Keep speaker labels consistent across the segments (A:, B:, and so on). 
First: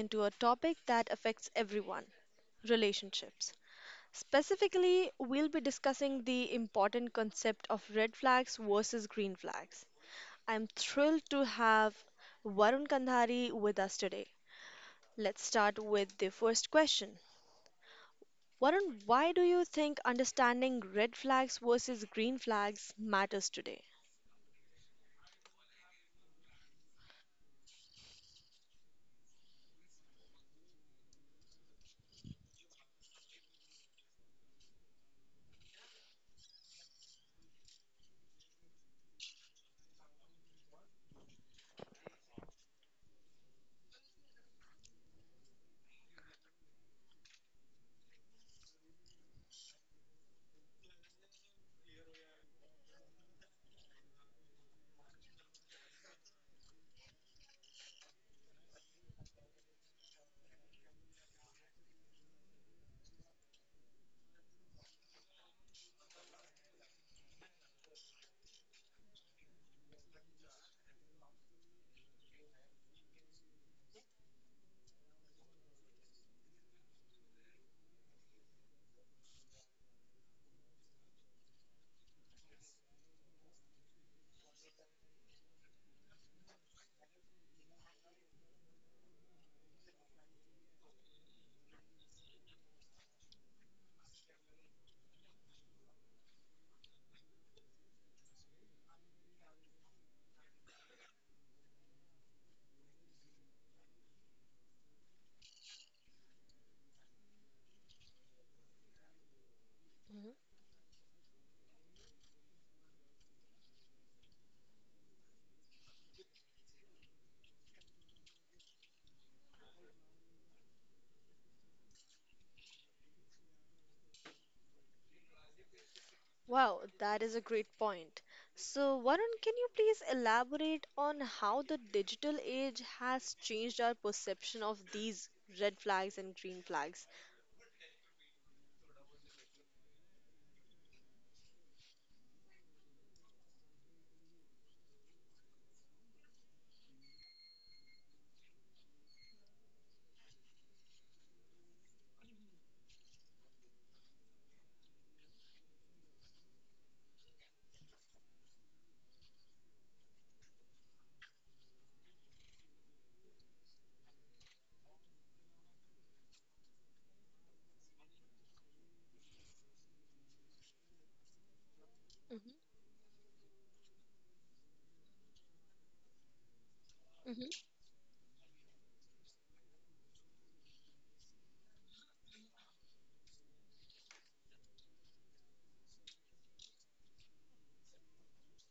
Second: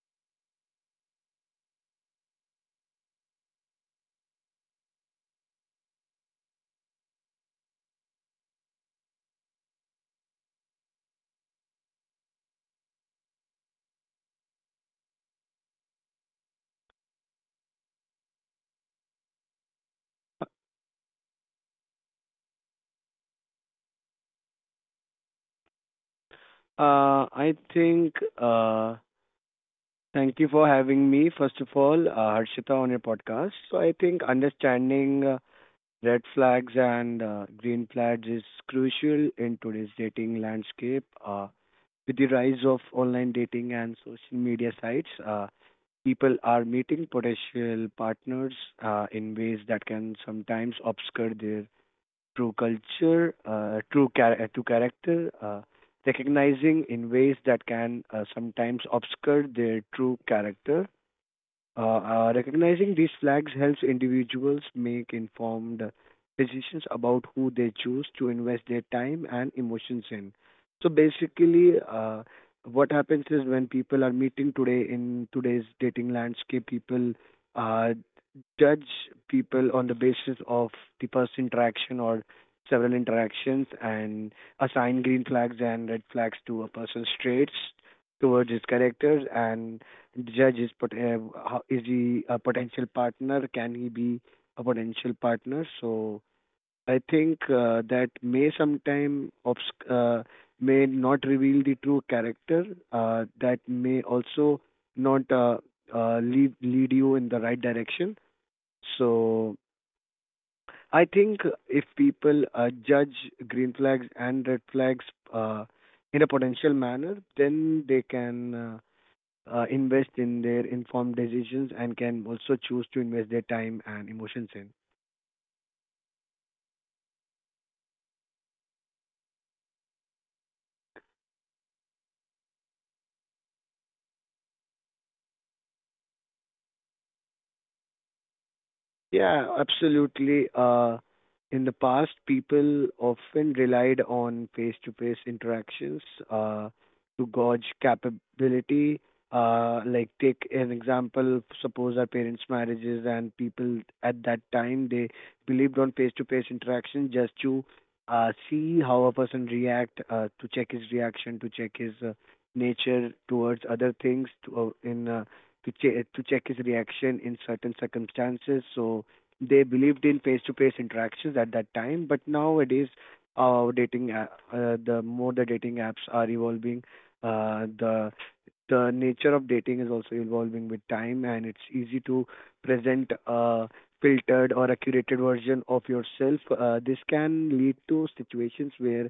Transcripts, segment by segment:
A: into a topic that affects everyone relationships. Specifically, we'll be discussing the important concept of red flags versus green flags. I'm thrilled to have Varun Kandhari with us today. Let's start with the first question. Varun, why do you think understanding red flags versus green flags matters today?
B: I think, thank you for having me, first of all, Harshita, on your podcast. So I think understanding red flags and green flags is crucial in today's dating landscape. With the rise of online dating and social media sites, people are meeting potential partners in ways that can sometimes obscure their True culture, true char- through character, recognizing in ways that can sometimes obscure their true character recognizing these flags helps individuals make informed decisions about who they choose to invest their time and emotions in. So basically, what happens is when people are meeting today in today's dating landscape, people uh, judge people on the basis of the first interaction or several interactions and assign green flags and red flags to a person's traits towards his characters, and the judge is pot- how, is he a potential partner, can he be a potential partner? So I think that may sometime obsc- may not reveal the true character. That may also not lead you in the right direction. So I think if people judge green flags and red flags uh, in a potential manner, then they can invest in their informed decisions and can also choose to invest their time and emotions in.
A: Wow, that is a great point. So, Varun, can you please elaborate on how the digital age has changed our perception of these red flags and green flags?
B: Yeah, absolutely. In the past, people often relied on face-to-face interactions uh, to gauge capability. Like take an example, suppose our parents' marriages and people at that time, they believed on face-to-face interaction just to see how a person react, to check his reaction, to check his nature towards other things, uh, in uh, to check his reaction in certain circumstances. So they believed in face-to-face interactions at that time, but nowadays,
A: Hmm.
B: dating app, the more the dating apps are evolving, uh,
A: Hmm.
B: the the nature of dating is also evolving with time, and it's easy to present a filtered or a curated version of yourself. This can lead to situations where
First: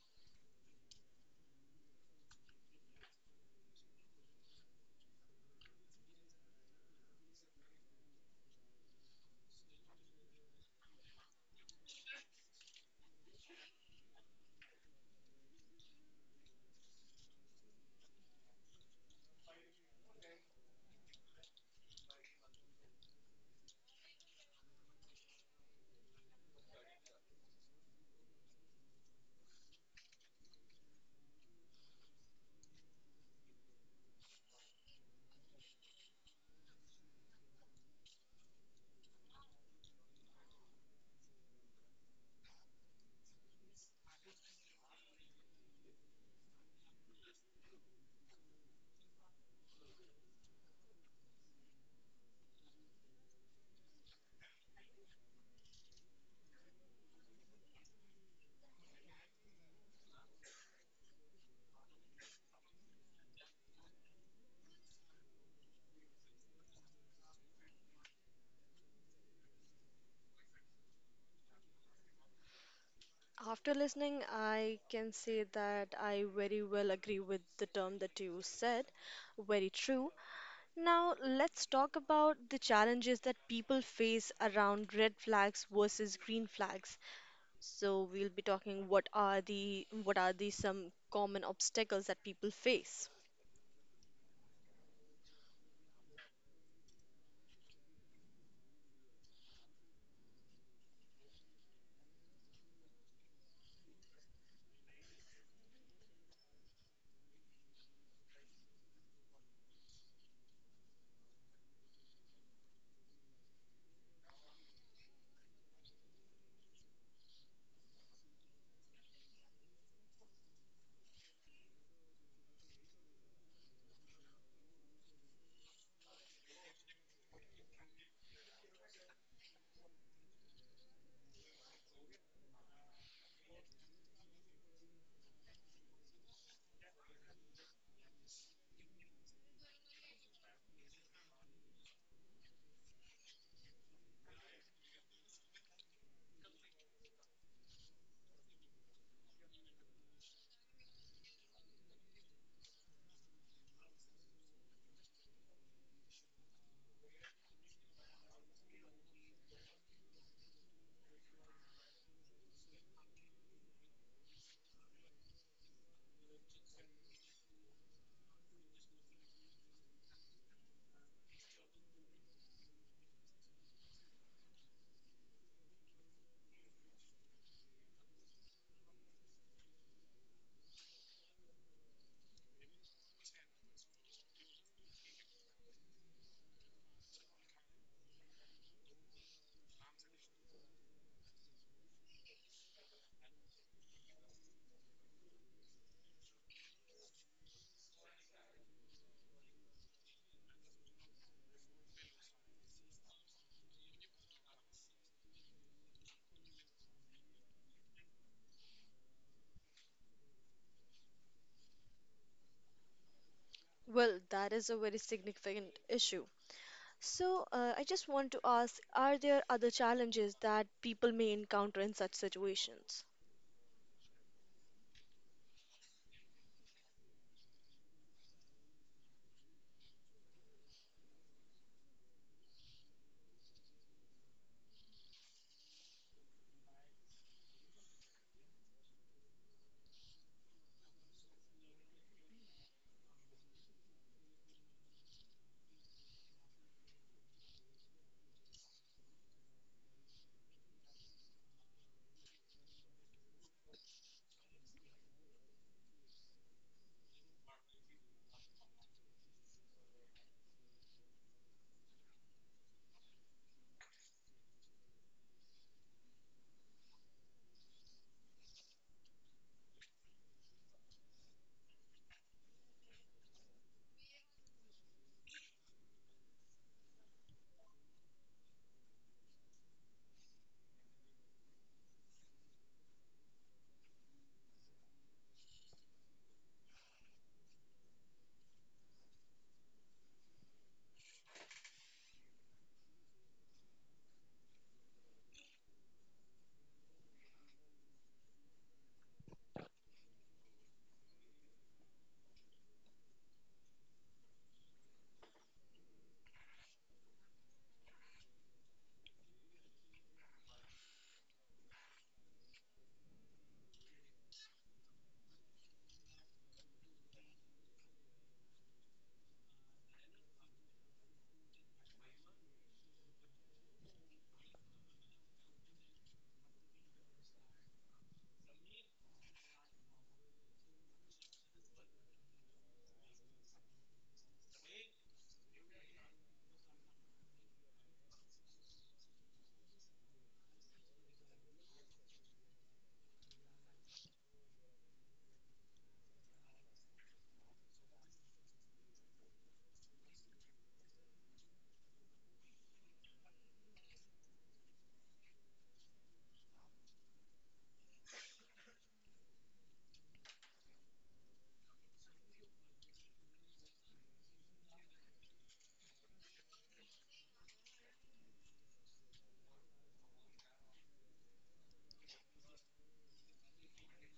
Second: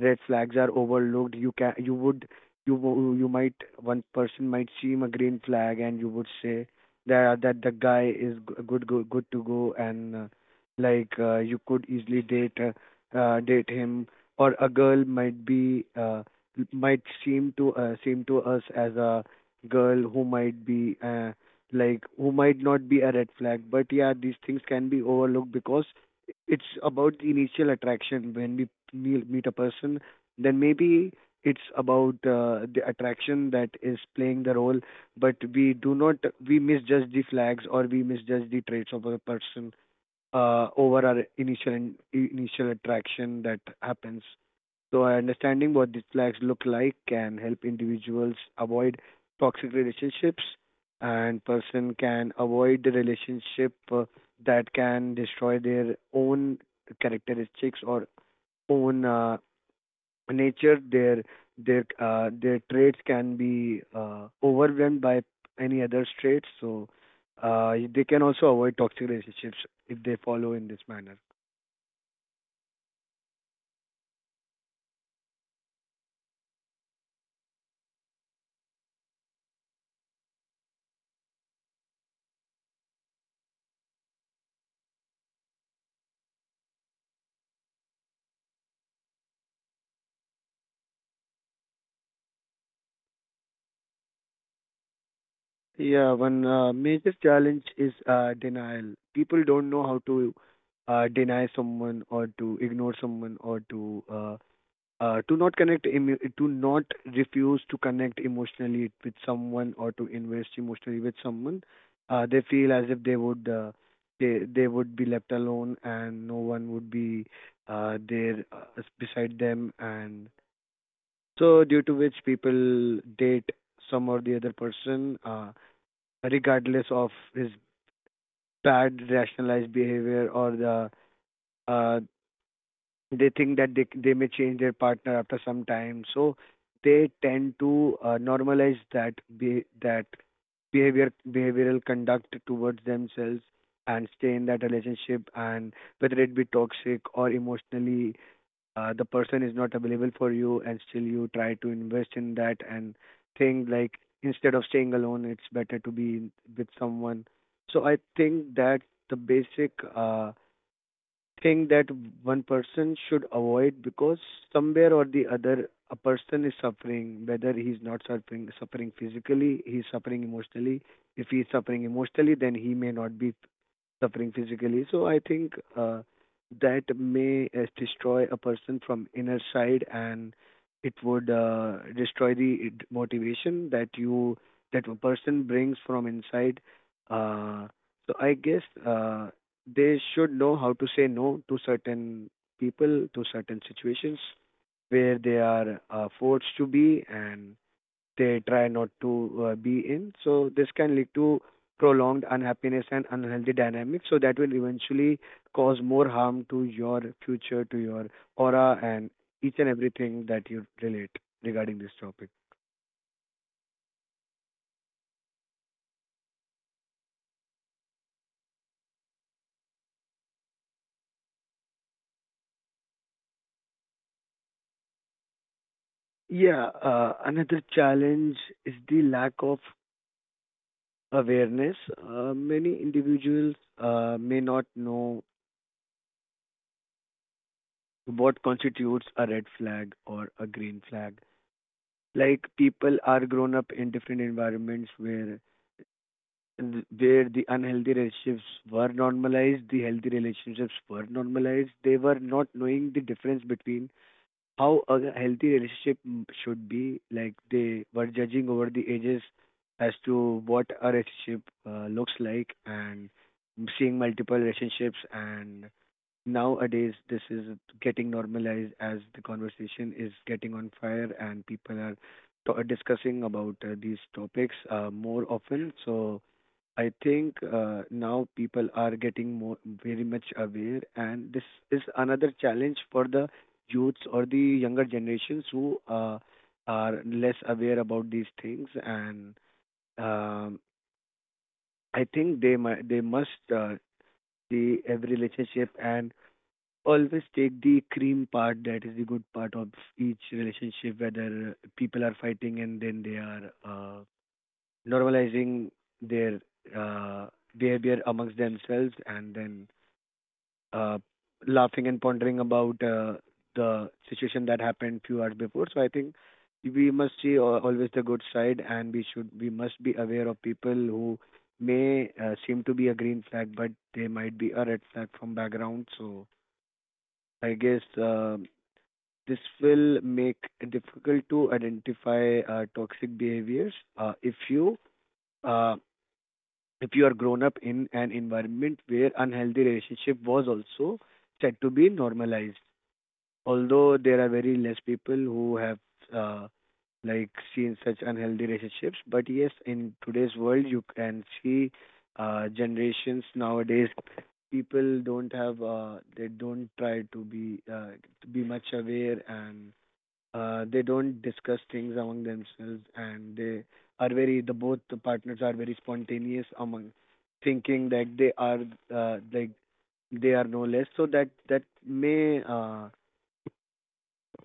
B: red flags are overlooked. You can, you would, you wo- You might, one person might seem a green flag, and you would say that the guy is good good to go, and you could easily date him, or a girl might be. Might seem to Seem to us as a girl who might be like who might not be a red flag, but yeah, these things can be overlooked because it's about the initial attraction when we meet a person. Then maybe it's about the attraction that is playing the role, but we do not, we misjudge the flags, or we misjudge the traits of a person over our initial attraction that happens. So, understanding what these flags look like can help individuals avoid toxic relationships, and person can avoid the relationship that can destroy their own characteristics or own nature. Their traits can be overwhelmed by any other traits. So, they can also avoid toxic relationships if they follow in this manner.
A: After listening, I can say that I very well agree with the term that you said. Very true. Now, let's talk about the challenges that people face around red flags versus green flags. So we'll be talking what are the some common obstacles that people face.
B: Yeah, one major challenge is denial. People don't know how to deny someone or to ignore someone or to not refuse to connect emotionally with someone or to invest emotionally with someone. They feel as if they would they would be left alone and no one would be there beside them, and so due to which people date some or the other person. Regardless of his bad rationalized behavior or the uh, they think that they may change their partner after some time, so they tend to that behavioral conduct towards themselves and stay in that relationship, and whether it be toxic or emotionally the person is not available for you and still you try to invest in that and think like, instead of staying alone, it's better to be in with someone. So I think that the basic thing that one person should avoid because somewhere or the other a person is suffering, whether he's not suffering, suffering physically, he's suffering emotionally. If he's suffering emotionally, then he may not be suffering physically. So I think that may destroy a person from inner side, and it would destroy the motivation that you, that a person brings from inside. Uh, so I guess they should know how to say no to certain people, to certain situations where they are forced to be and they try not to be in. So this can lead to prolonged unhappiness and unhealthy dynamics. So that will eventually cause more harm to your future, to your aura, and each and everything that you relate regarding this topic.
A: Well, that is a very significant issue. So I just want to ask, are there other challenges that people may encounter in such situations?
B: Yeah, another challenge is the lack of awareness. Many individuals may not know what constitutes a red flag or a green flag. Like people are grown up in different environments where where the unhealthy relationships were normalized, the healthy relationships were normalized. They were not knowing the difference between how a healthy relationship should be. Like they were judging over the ages as to what a relationship looks like, and seeing multiple relationships, and nowadays this is getting normalized as the conversation is getting on fire and people are discussing about these topics more often. So I think now people are getting more very much aware, and this is another challenge for the youths or the younger generations who are less aware about these things. And um, I think they must see every relationship and always take the cream part, that is the good part of each relationship, whether people are fighting and then they are normalizing their uh, behavior amongst themselves and then uh, laughing and pondering about the situation that happened few hours before. So I think we must always the good side, and we should, we must be aware of people who may seem to be a green flag but they might be a red flag from background. So I guess this will make it difficult to identify toxic behaviors uh, if you are grown up in an environment where unhealthy relationship was also said to be normalized. Although there are very less people who have uh, like seen such unhealthy relationships, but yes, in today's world you can see generations nowadays, people don't have they don't try to be much aware, and they don't discuss things among themselves, and they are very, the both the partners are very spontaneous among thinking that they are like they are no less, so that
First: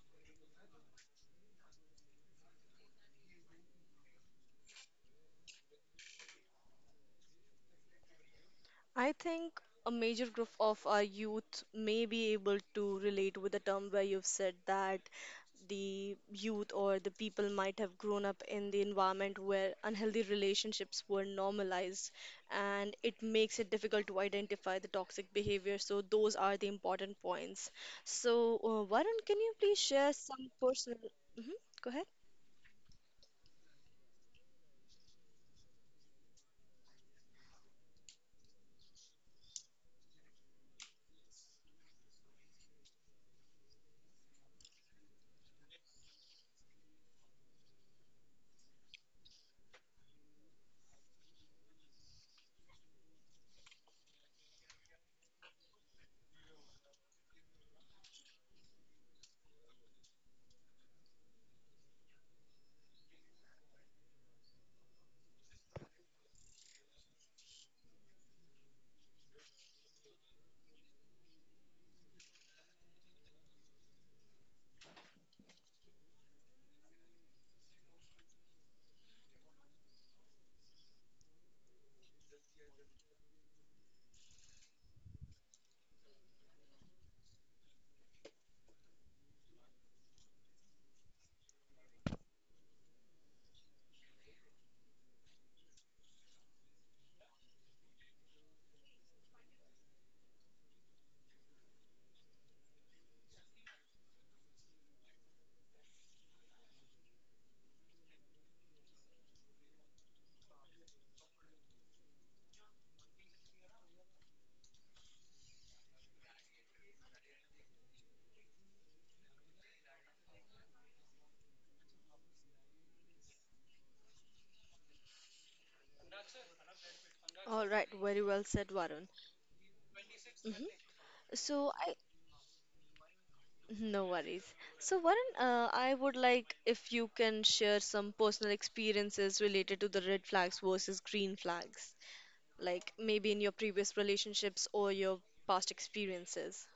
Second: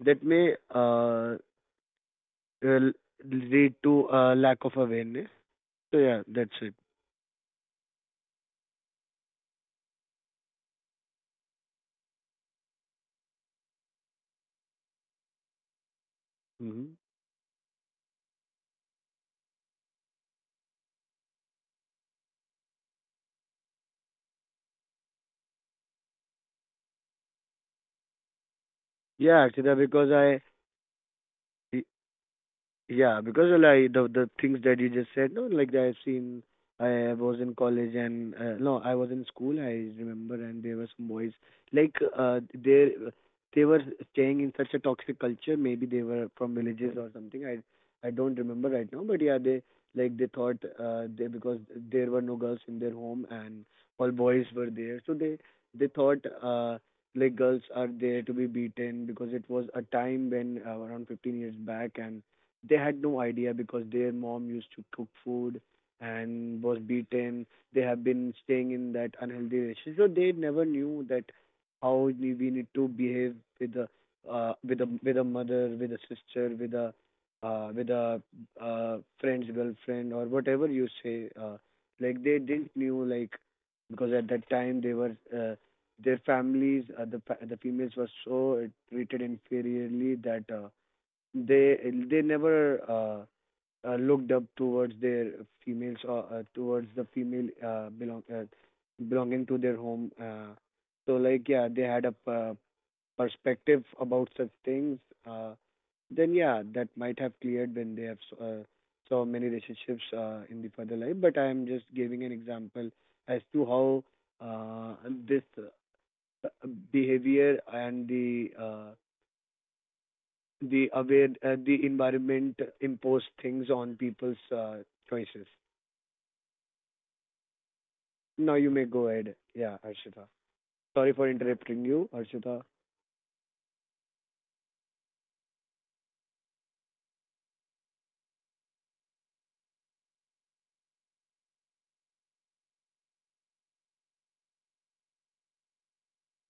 B: that may l- lead to a lack of awareness. So yeah, that's it.
A: I think a major group of our youth may be able to relate with the term where you've said that the youth
B: hmm
A: or the people might have grown up in the environment where unhealthy relationships were normalized and it makes it difficult to identify the toxic behavior. So, those are the important points. So, Varun, can
B: yeah
A: you
B: akshita
A: please
B: because
A: share
B: i
A: some personal? Mhm. Go ahead.
B: Yeah, because like the things that you just said, no, like I've seen. I was in college and no, I was in school. I remember, and there were some boys like they were staying in such a toxic culture. Maybe they were from villages or something. I don't remember right now, but yeah, they, like they thought they, because there were no girls in their home and all boys were there, so they thought like girls are there to be beaten because it was a time when around 15 years back, and they had no idea because their mom used to cook food and was beaten. They have been staying in that unhealthy relationship, so they never knew that how we need to behave with a with a mother, with a sister, with a uh, with a friend's girlfriend or whatever you say. Like they didn't knew like, because at that time they were their families, the females were so treated inferiorly that they they never looked up towards their females, or towards the female belonging to their home. So like yeah, they had a perspective about such things. Uh, then yeah, that might have cleared when they have so many relationships in the further life. But I am just giving an example as to how uh, this behavior and the aware the environment impose things on people's choices.
A: All right, very well said,
B: Now you
A: Varun.
B: may go ahead. Yeah, Arshita.
A: Mhm.
B: Sorry for
A: So I
B: interrupting you, Arshita.
A: No worries. So, Varun, I would like if you can share some personal experiences related to the red flags versus green flags, like maybe in your previous relationships or your past experiences.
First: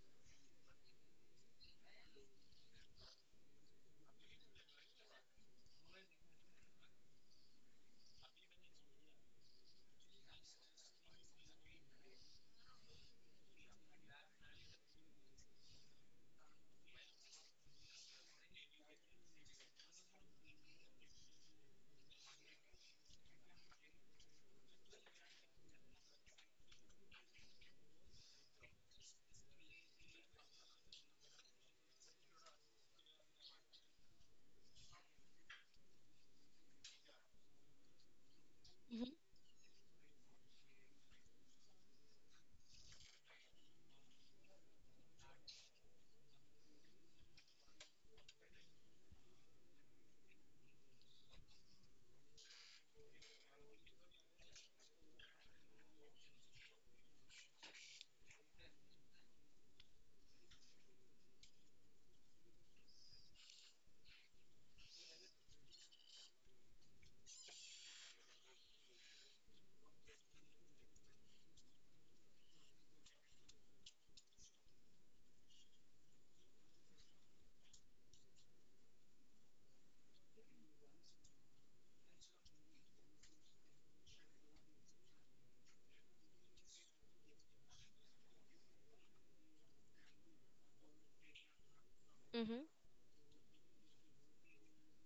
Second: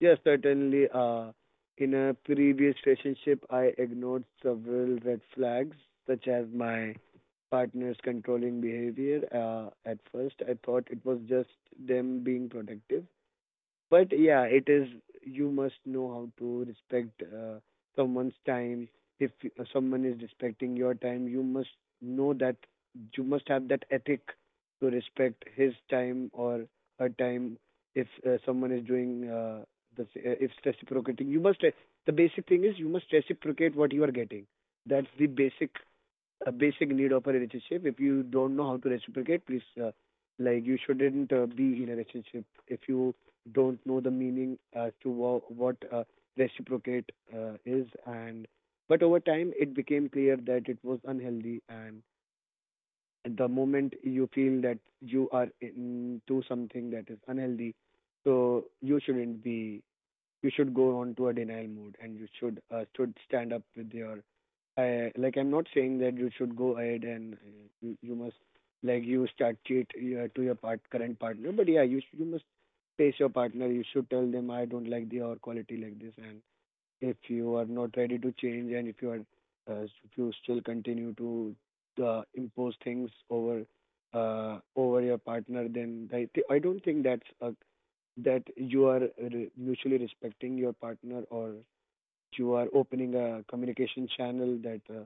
B: Yes, certainly. In a previous relationship, I ignored several red flags, such as my partner's controlling behavior. At first, I thought it was just them being protective. But yeah, it is, you must know how to respect someone's time. If someone is respecting your time, you must know that you must have that ethic to respect his time or her time. If someone is doing if reciprocating, you must, the basic thing is you must reciprocate what you are getting. That's the basic a basic need of a relationship. If you don't know how to
A: Hmm.
B: reciprocate, please, like you shouldn't be in a relationship. If you don't know the meaning as to what reciprocate is, and but over time it became clear that it was unhealthy. And at the moment you feel that you are into something that is unhealthy, so you shouldn't be you should go on to a denial mode and you should stand up with your I'm not saying that you should go ahead and you must like you start cheat to your part current partner, but yeah, you must face your partner. You should tell them I don't like the or quality like this, and if you are not ready to change, and if you are if you still continue to impose things over over your partner, then I don't think that's a that you are mutually respecting your partner or you are
A: Hmm.
B: opening a communication channel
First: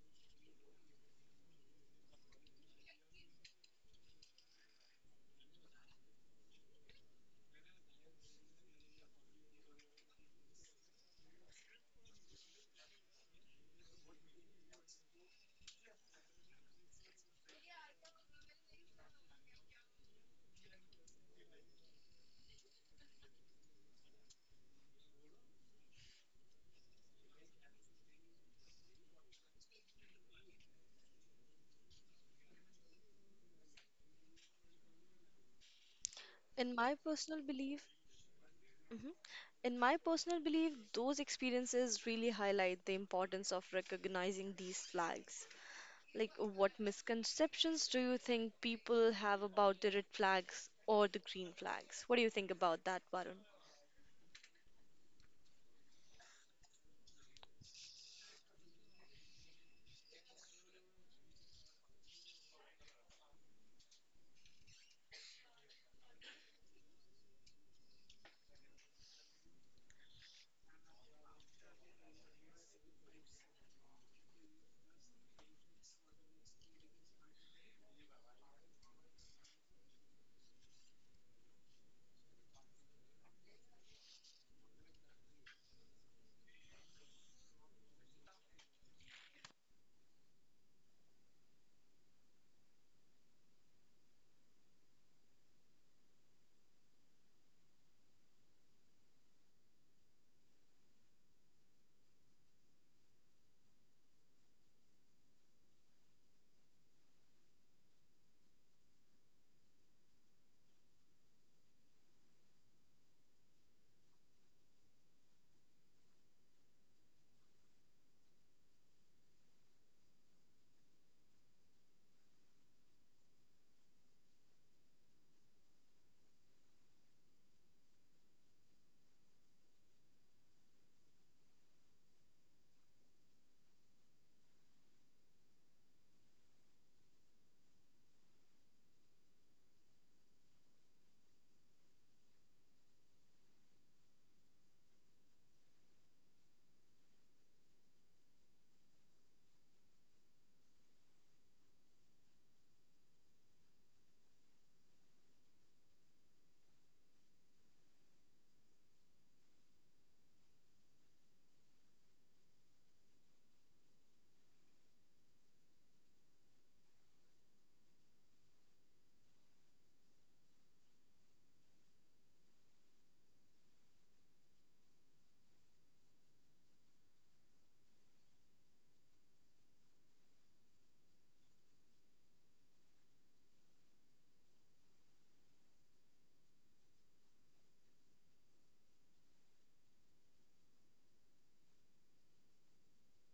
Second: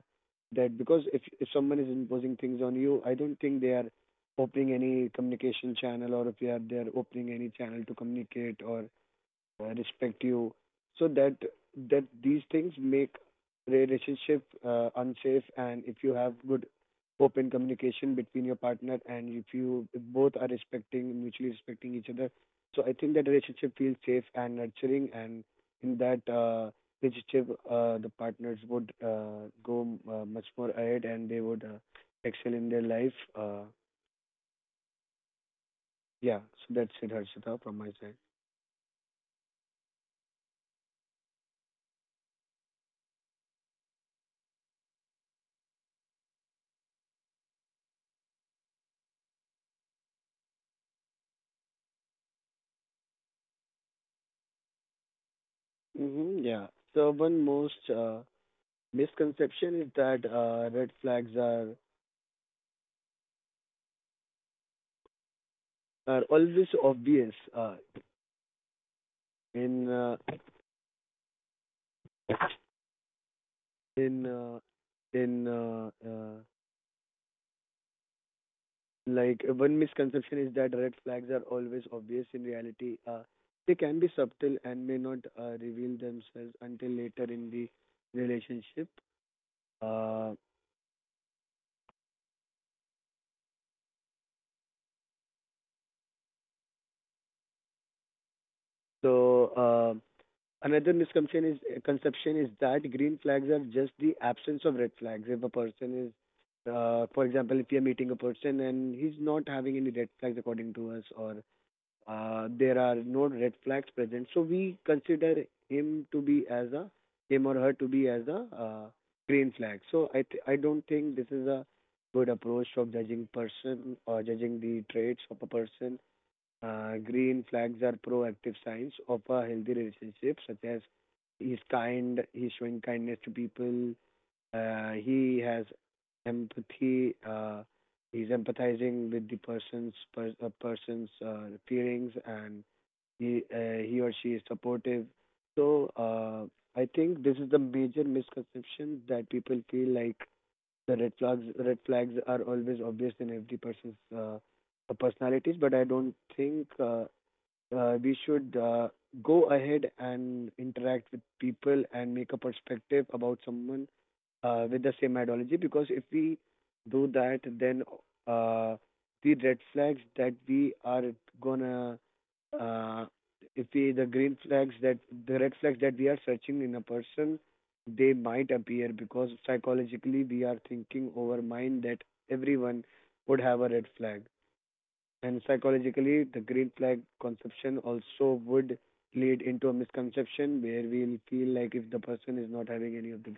B: that because if someone is imposing things on you, I don't think they are opening any communication channel, or if they are, they are opening any channel to communicate or respect you. So that that these things make relationship unsafe. And if you have good open communication between your partner, and if you if both are respecting mutually respecting each other, so I think that relationship feels safe and nurturing. And in that relationship the partners would go much more ahead and they would excel in their life. Yeah, so
A: In
B: that's
A: my
B: it,
A: personal
B: Harshita, from
A: belief,
B: my side.
A: hmm, in my personal belief, those experiences really highlight the importance of recognizing these flags. Like, what misconceptions do you think people have about the red flags or the green flags? What do you think about that, Varun?
B: Yeah, so one most misconception is that red flags are always obvious in uh, in uh, in like one misconception is that red flags are always obvious. In reality they can be subtle and may not reveal themselves until later in the relationship. uh, so uh, Another misconception is that green flags are just the absence of red flags. If a person is, for example, if you're meeting a person and he's not having any red flags according to us, or there are no red flags present, so we consider him to be as a him or her to be as a green flag. So I don't think this is a good approach of judging person or judging the traits of a person. Green flags are proactive signs of a healthy relationship, such as he's kind, he's showing kindness to people, he has empathy, he's empathizing with the person's feelings, and he or she is supportive. So I think this is the major misconception that people feel like the red flags are always obvious in every person's personalities, but I don't think we should go ahead and interact with people and make a perspective about someone with the same ideology. Because if we do that, then uh, the red flags that we are gonna uh, if we the green flags that the red flags that we are searching in a person, they might appear because psychologically we are thinking over mind that everyone would have a red flag. And psychologically, the green flag conception also would lead into a misconception where we'll feel like if the person is not having any of the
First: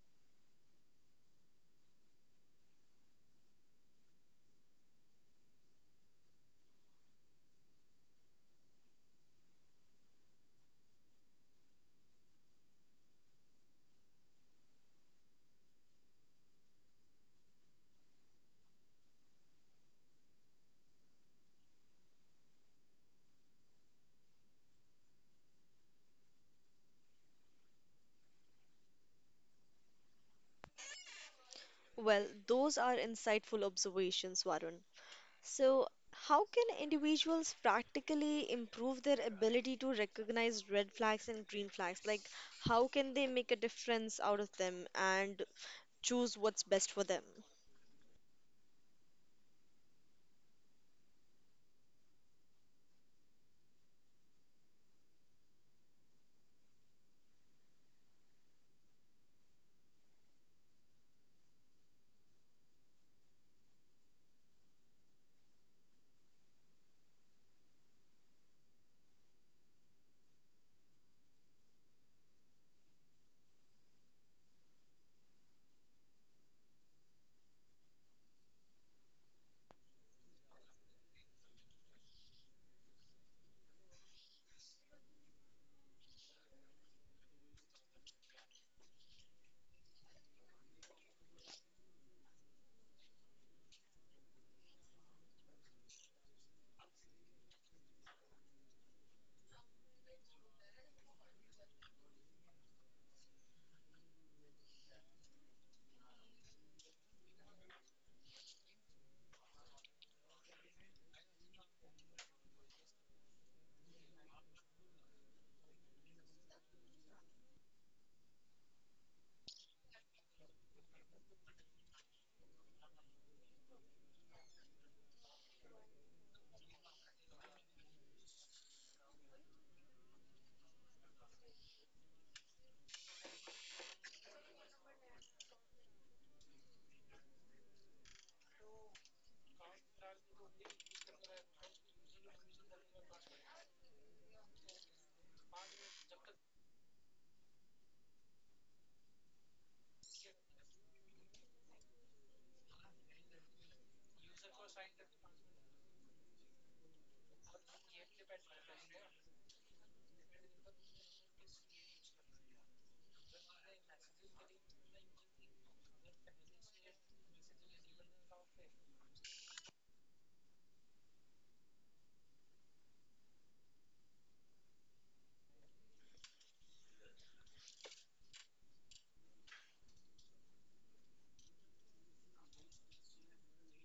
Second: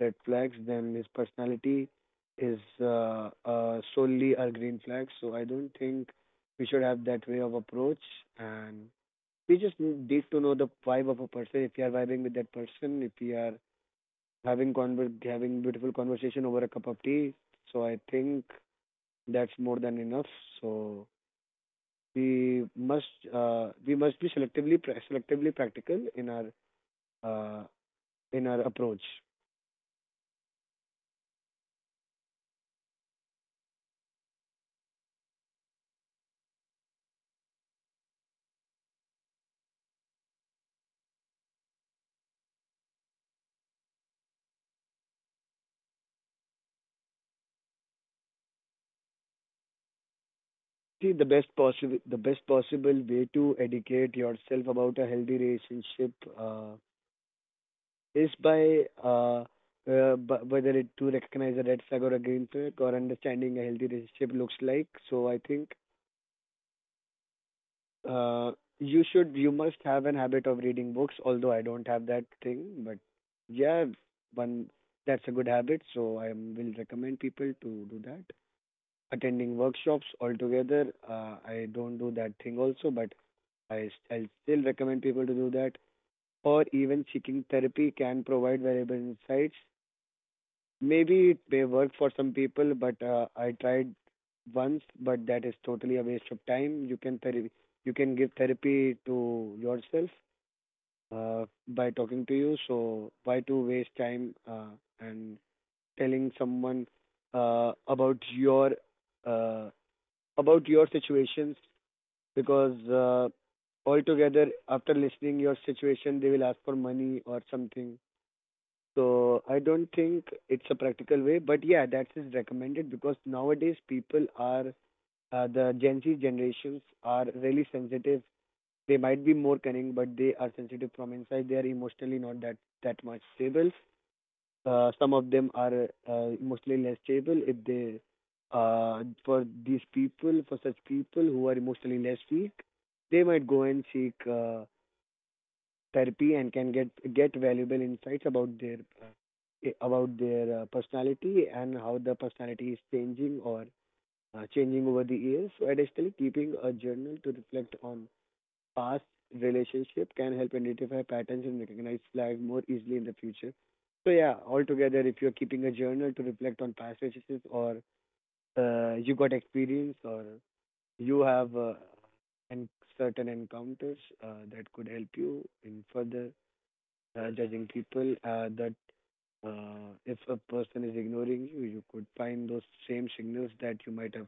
B: red flags, then his personality is solely a green flag. So I don't think we should have that way of approach. And we just need to know the vibe of a person. If you are vibing with that person, if you are having beautiful conversation over a cup of tea, so I think that's more than enough. So we must we must be selectively practical uh, in our approach.
A: Well, those are insightful observations, Varun. So, how can individuals practically improve their ability to recognize red flags and green flags? Like, how can they make a difference out of them and choose what's best for them?
B: See, the best possible way to educate yourself about a healthy relationship uh, is by whether it to recognize a red flag or a green flag or understanding a healthy relationship looks like. So I think Uh, you must have an habit of reading books, although I don't have that thing. But yeah, one, that's a good habit. So I will recommend people to do that. Attending workshops altogether, I don't do that thing also, but I'll still recommend people to do that. Or even seeking therapy can provide valuable insights. Maybe it may work for some people, but I tried once, but that is totally a waste of time. You can therapy, you can give therapy to yourself by talking to you. So why to waste time and telling someone uh, about your uh, about your situations, because altogether after listening your situation they will ask for money or something. So I don't think it's a practical way, but yeah, that is recommended because nowadays people are the Gen Z generations are really sensitive. They might be more cunning, but they are sensitive from inside. They are emotionally not that much stable. Some of them are emotionally less stable. If they for such people who are emotionally less weak, they might go and seek therapy and can get valuable insights about their about their personality and how the personality is changing or changing over the years. So additionally, keeping a journal to reflect on past relationship can help identify patterns and recognize flags more easily in the future. So yeah, altogether, if you're keeping a journal to reflect on past relationships or you got experience or you have and certain encounters that could help you in further judging people. The If a person is ignoring you, you could find those same signals that you might have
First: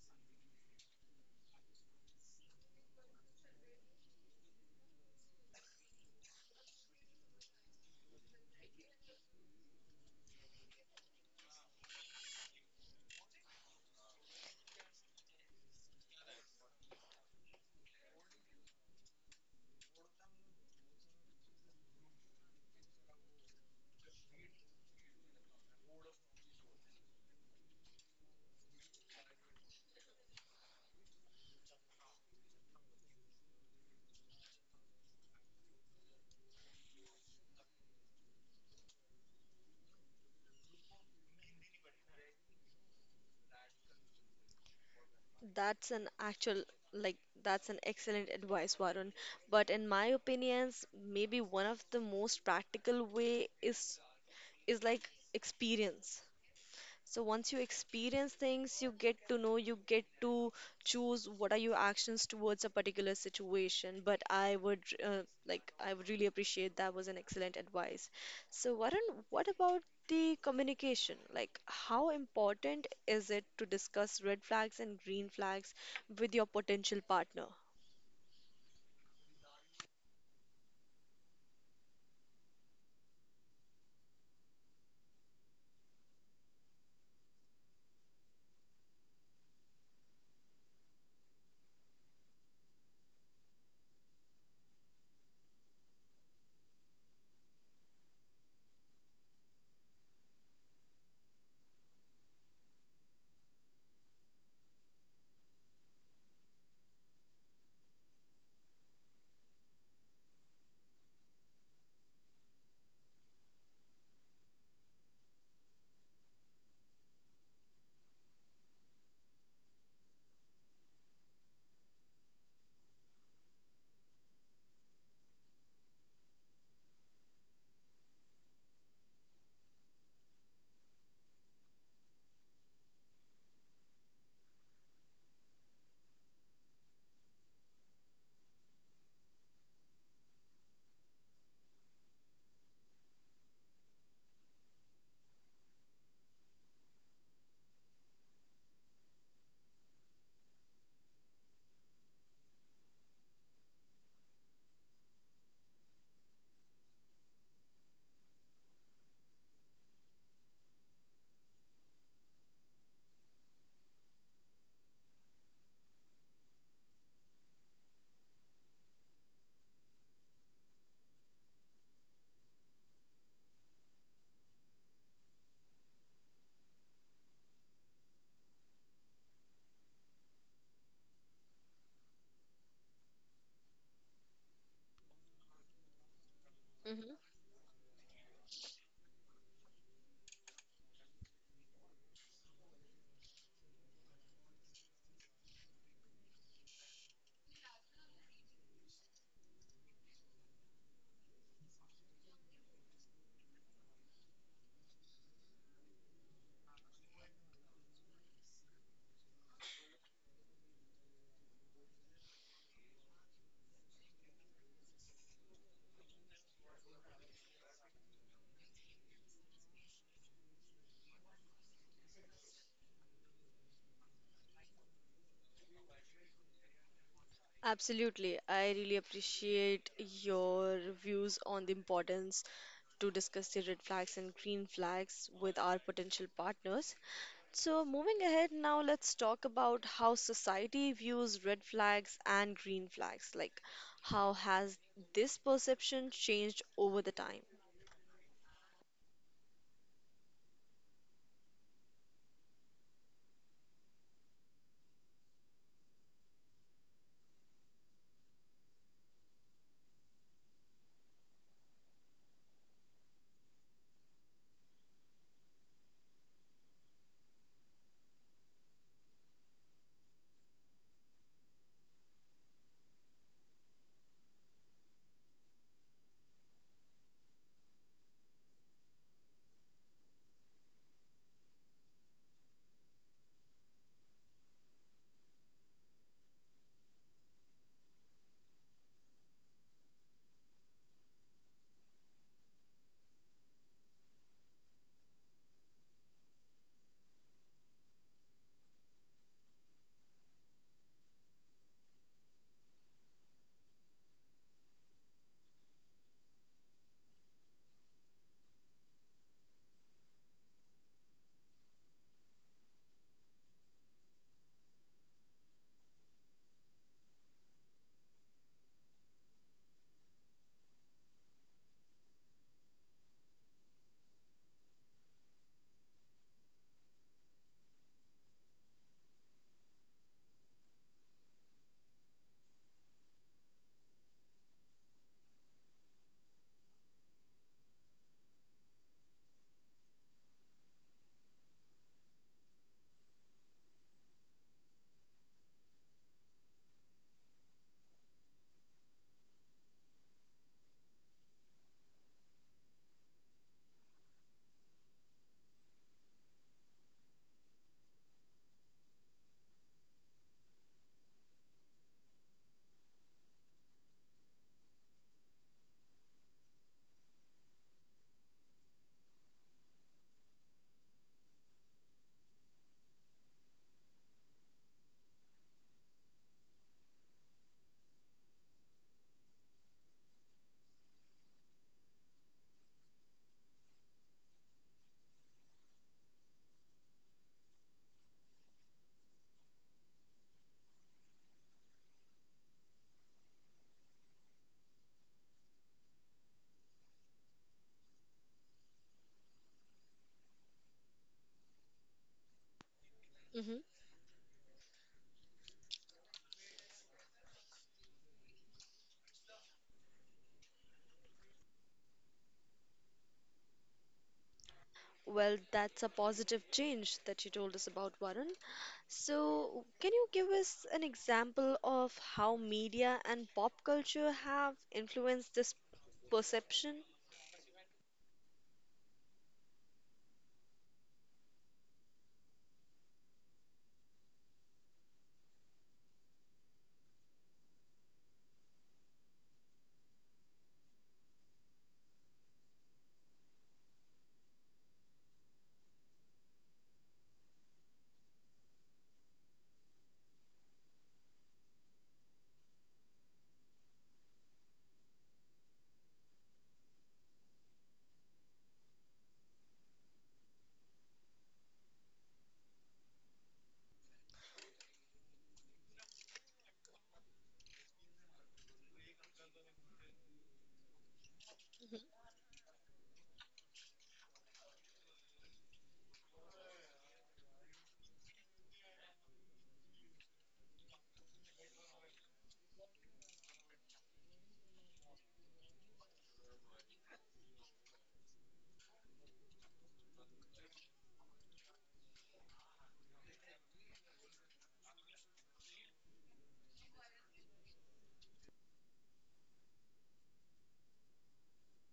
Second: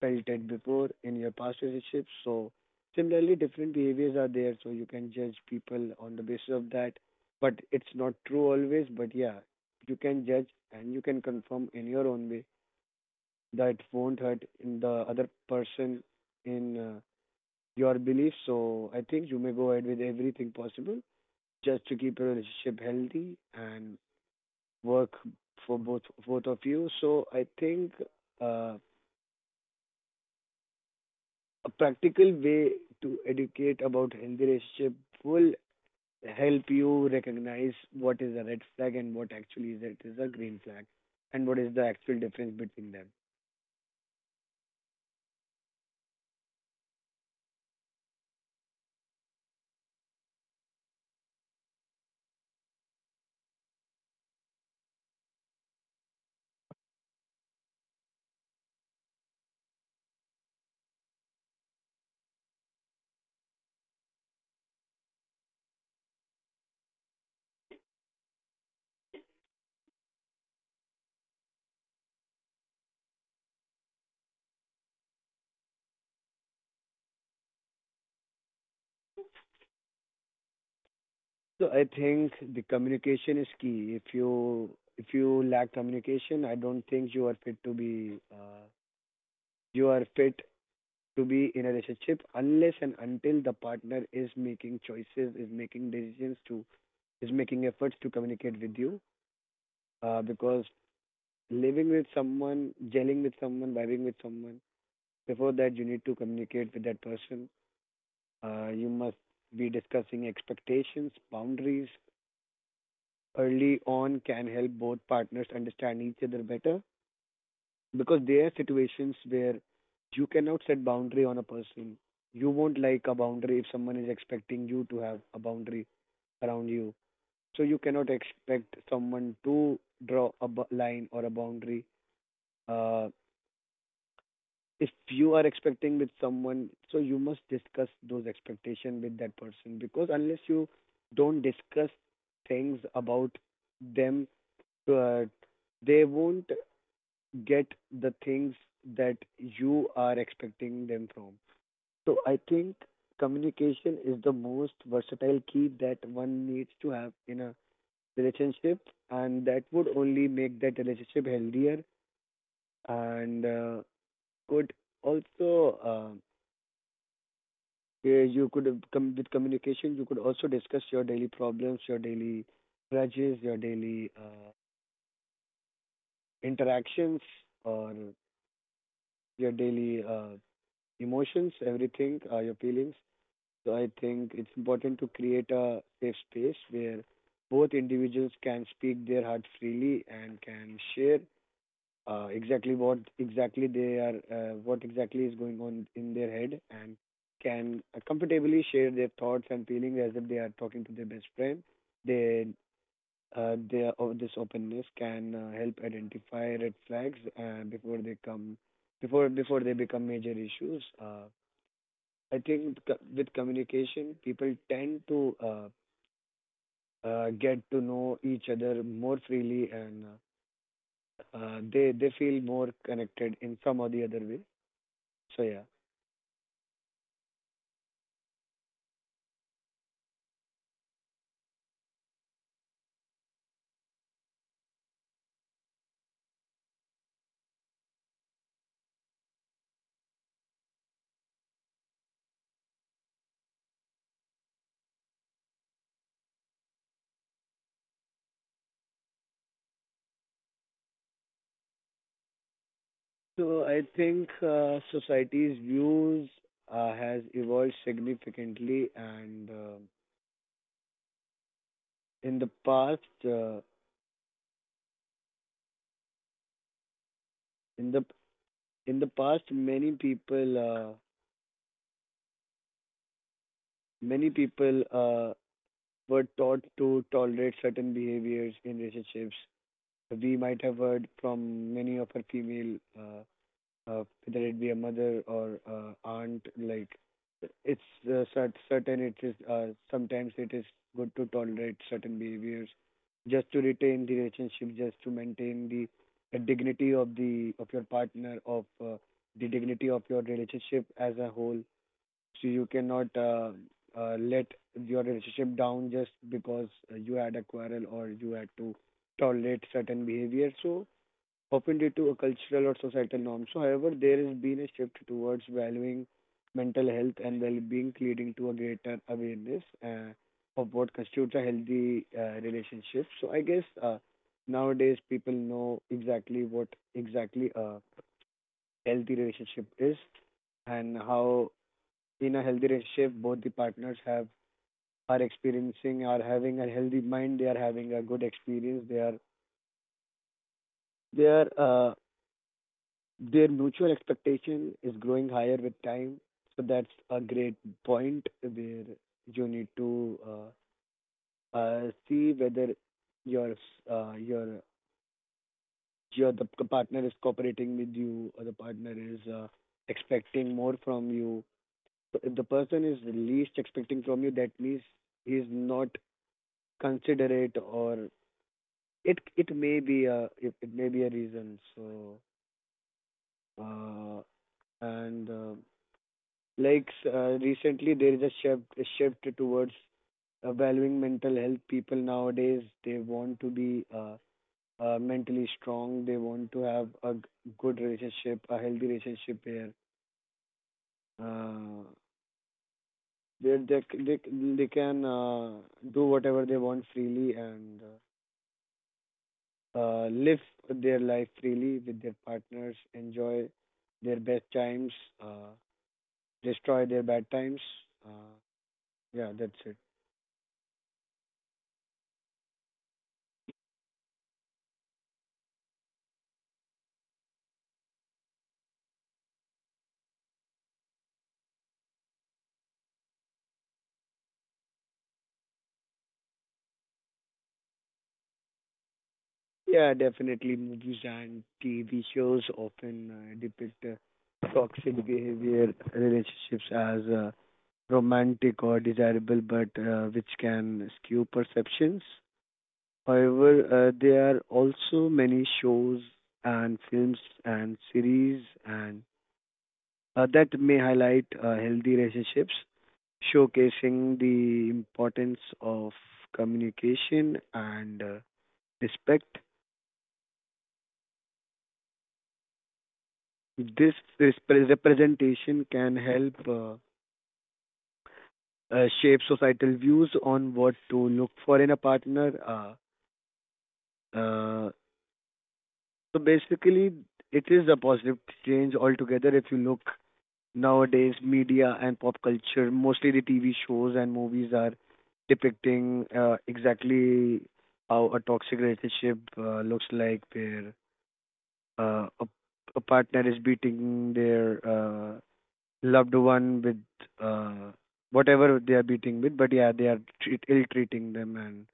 B: felt it before in your past relationships. So, similarly, different behaviors are there, so you can judge people on the basis of that. But it's not true always, but yeah, you can judge and you can confirm in your own way that won't hurt in the other person in your belief. So, I think you may go ahead with everything possible just to keep your relationship healthy and work for both of you. So I think uh, a practical way to educate about healthy relationship will help you recognize what is a red flag and what actually is it is a green flag and what is the actual difference between them.
A: That's an actual, like, that's an excellent advice, Varun. But in my opinions, maybe one of the most practical way is like experience. So once you experience things, you get to know, you get to choose what are your actions towards a particular situation. But I would like I would really appreciate that was an excellent advice. So Varun, what about the communication? Like how important is it to discuss red flags and green flags with your potential partner?
B: So I think the communication is key. If you lack communication, I don't think you are fit to be in a relationship unless and until the partner is making choices, is making efforts to communicate with you, because living with someone, gelling with someone, vibing with someone, before that you need to communicate with that person. You must be discussing expectations, boundaries. Early on can help both partners understand each other better. Because there are situations where you cannot set boundary on a person. You won't like a boundary if someone is expecting you to have a boundary around you. So you cannot expect someone to draw a line or a boundary. Uh, if you are expecting with someone, so you must discuss those expectation with that person, because unless you don't discuss things about them, uh, they won't get the things that you are expecting them from. So I think communication is the most versatile key that one needs to have in a relationship, and that would only make that relationship healthier and could also yeah, you could have come with communication. You could also discuss your daily problems, your daily grudges, your daily interactions, or your daily emotions, everything, your feelings. So I think it's important to create a safe space where both individuals can speak their heart freely and can share exactly what exactly they are, what exactly is going on in their head, and can comfortably share their thoughts and feelings as if they are talking to their best friend. they this openness can help identify red flags before they come, before they become major issues. I think with communication people tend to get to know each other more freely, and they feel more connected in some or the other way. So yeah.
A: Absolutely. I really appreciate your views on the importance to discuss the red flags and green flags with our potential partners. So, moving ahead now, let's talk about how society views red flags and green flags. Like, how has this perception changed over the time?
B: So I think society's views has evolved significantly, and in the past, uh, in the in the past, many people were taught to tolerate certain behaviors in relationships. We might have heard from many of our female, whether it be a mother or aunt, like it's certain, it is, sometimes it is good to tolerate certain behaviors just to retain the relationship, just to maintain the dignity of the, of your partner, of the dignity of your relationship as a whole. So you cannot let your relationship down just because you had a quarrel or you had to tolerate certain behavior, so often due to a cultural or societal norm. So, however, there has been a shift towards valuing mental health and well-being, leading to a greater awareness of what constitutes a healthy relationship. So, I guess nowadays people know exactly what exactly a healthy relationship is, and how in a healthy relationship both the partners have, are experiencing, are having a healthy mind, they are having a good experience, they are, they are uh, their mutual expectation is growing higher with time. So that's a great point where you need to uh, see whether your uh, your your the partner is cooperating with you or the partner is expecting more from you. So if the person is least expecting from you, that means he is not considerate, or it may be a, it may be a reason. So uh, and like recently there is a shift, a shift towards valuing mental health. People nowadays they want to be mentally strong, they want to have a good relationship, a healthy relationship uh, where they can do whatever they want freely and live their life freely with their partners,
A: Mm-hmm.
B: enjoy their best times, uh, destroy their bad times, uh, yeah that's it.
A: Well, that's a positive change that you told us about, Varun. So, can you give us an example of how media and pop culture have influenced this perception?
B: Yeah, definitely. Movies and TV shows often depict toxic behavior relationships as romantic or desirable, but which can skew perceptions. However, there are also many shows and films and series, and that may highlight healthy relationships, showcasing the importance of communication and respect. This representation can help shape societal views on what to look for
A: Mhm.
B: in a partner. Uh, so basically, it is a positive change altogether. If you look nowadays, media and pop culture, mostly the TV shows and movies, are depicting exactly how a toxic relationship looks like, where uh, a, a partner is beating their loved one with uh, whatever they are beating with, but yeah, they are treat, ill-treating them, and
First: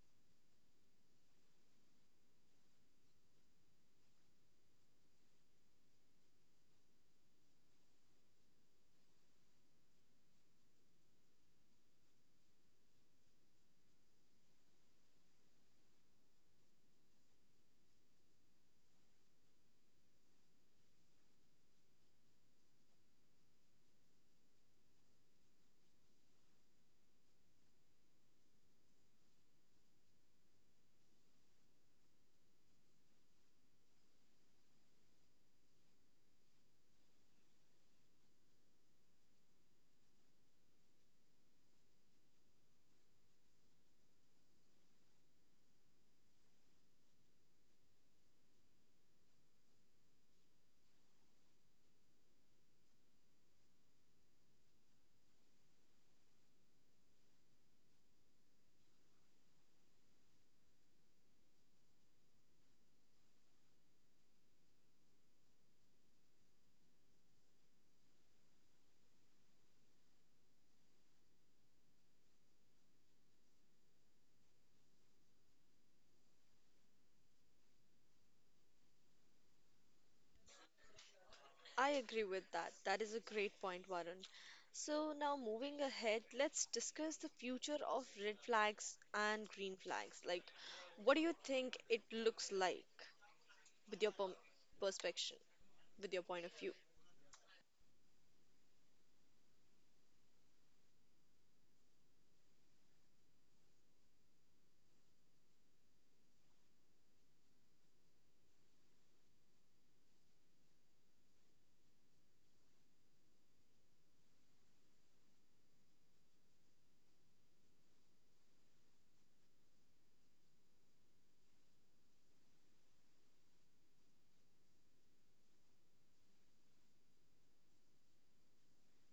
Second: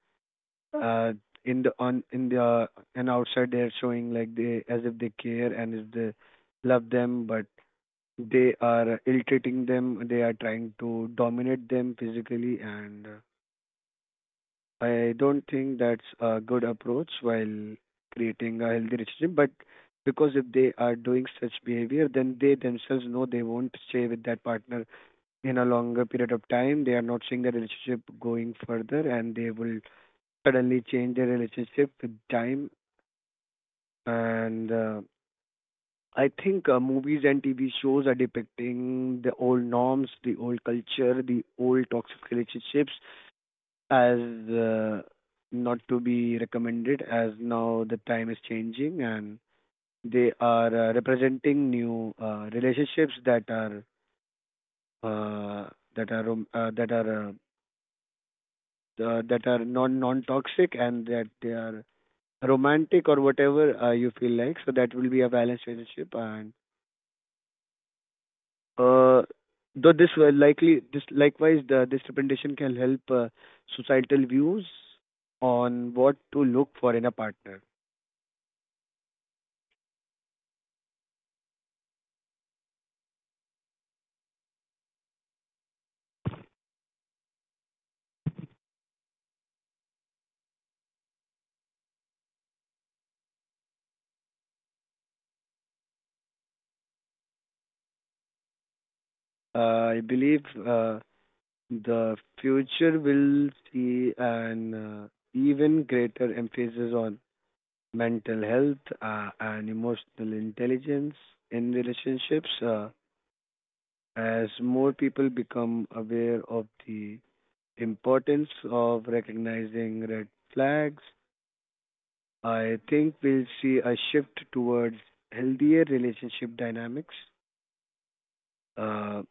B: uh, in the, on, in the, and outside they are showing like they, as if they care and if they love them, but they are ill-treating them. They are trying to dominate them physically, and I don't think that's a good approach while creating a healthy relationship. But because if they are doing such behavior, then they themselves know they won't stay with that partner in a longer period of time, they are not seeing the relationship going further, and they will suddenly change their relationship with time. And I think movies and TV shows are depicting the old norms, the old culture, the old toxic relationships as uh, not to be recommended, as now the time is changing, and they are representing new relationships that are uh, that are that are that are non toxic, and that they are romantic or whatever you feel like. So that will be a balanced relationship. And uh, though this will likely, this representation can help societal views on what to look for in a partner.
A: I agree with that. That is a great point, Varun. So, now moving ahead, let's discuss the future of red flags and green flags. Like, what do you think it looks like with your perspective, with your point of view?
B: I believe the future will see an even greater emphasis on mental health and emotional intelligence in relationships. As more people become aware of the importance of recognizing red flags, I think we'll see a shift towards healthier relationship dynamics. Uh,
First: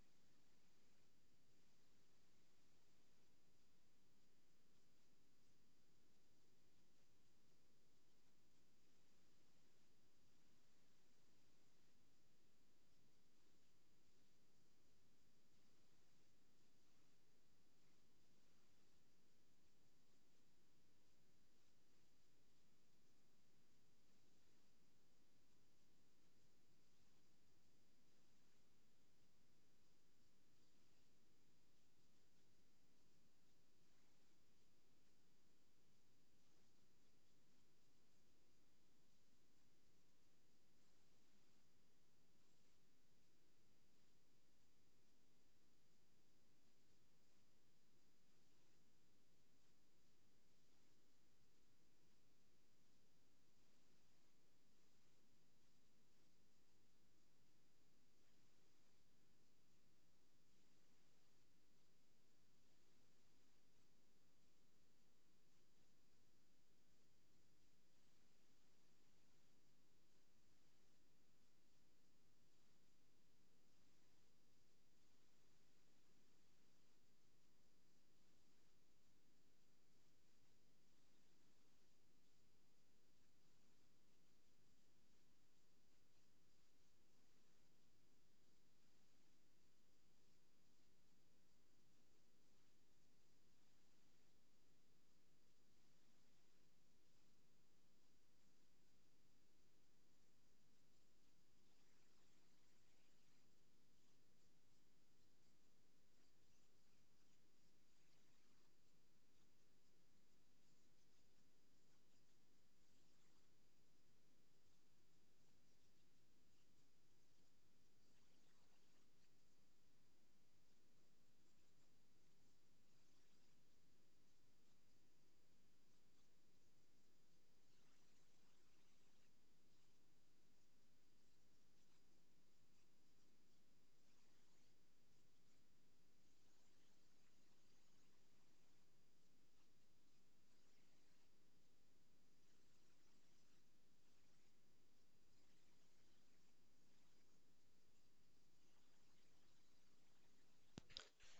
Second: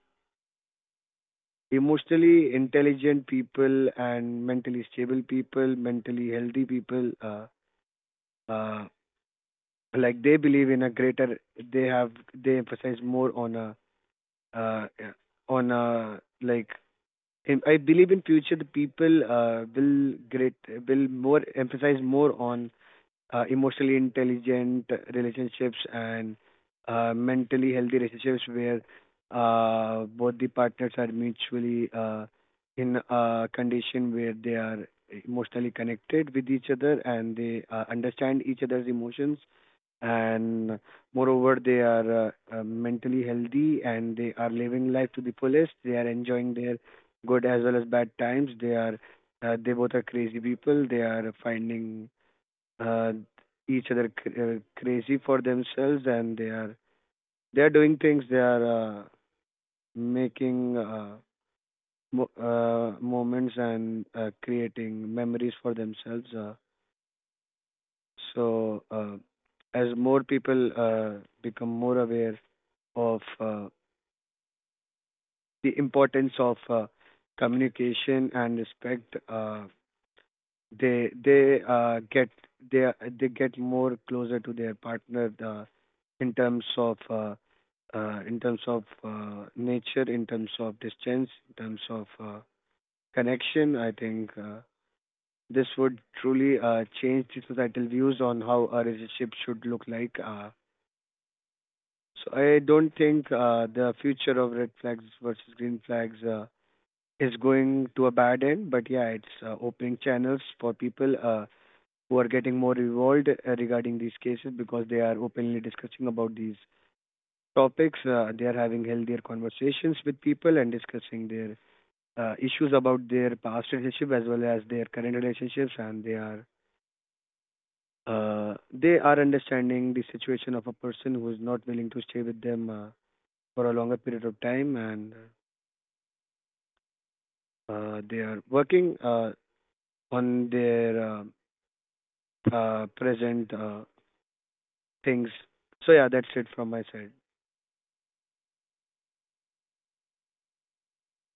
B: Emotionally intelligent people and mentally stable people, mentally healthy people, uh, like they believe in a greater, they have, they emphasize more on a, uh, on a, like, I believe in future the people will great, will more emphasize more on emotionally intelligent relationships and mentally healthy relationships where both the partners are mutually in a condition where they are emotionally connected with each other and they understand each other's emotions, and moreover they are mentally healthy and they are living life to the fullest, they are enjoying their good as well as bad times, they are they both are crazy people, they are finding uh, each other crazy for themselves, and they are, they are doing things, they are making moments and creating memories for themselves. So, as more people become more aware of the importance of communication and respect, they get, they they get more closer to their partner in terms of uh, in terms of nature, in terms of distance, in terms of connection. I think this would truly change the societal views on how a relationship should look like. So I don't think the future of red flags versus green flags is going to a bad end, but yeah, it's opening channels for people who are getting more involved regarding these cases because they are openly discussing about these topics. They are having healthier conversations with people and discussing their issues about their past relationship as well as their current relationships, and they are understanding the situation of a person who is not willing to stay with them, for a longer period of time, and they are working on their present things. So yeah, that's it from my side.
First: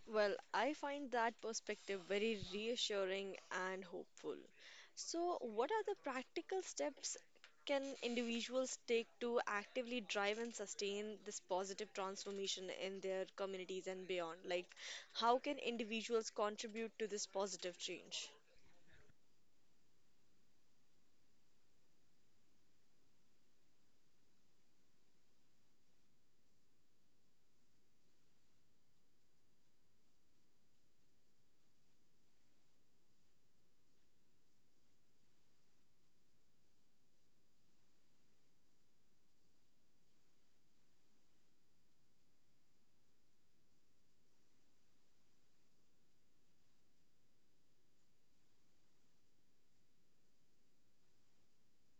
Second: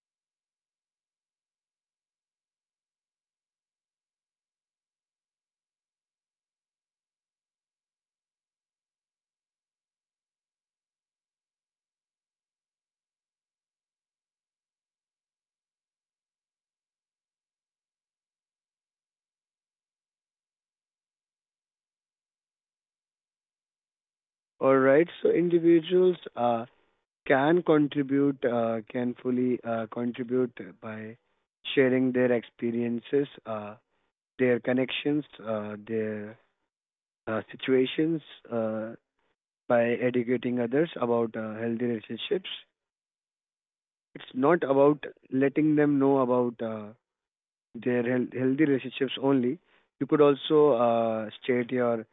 A: Well, I find that perspective very reassuring and hopeful. So, what are the practical steps can individuals take to actively drive and sustain this positive transformation in their communities and beyond? Like, how can individuals contribute to this positive change?
B: All right. So individuals can contribute, can fully contribute by sharing their experiences, their connections, their situations, uh, by educating others about healthy relationships. It's not about letting them know about their healthy relationships only. You could also state your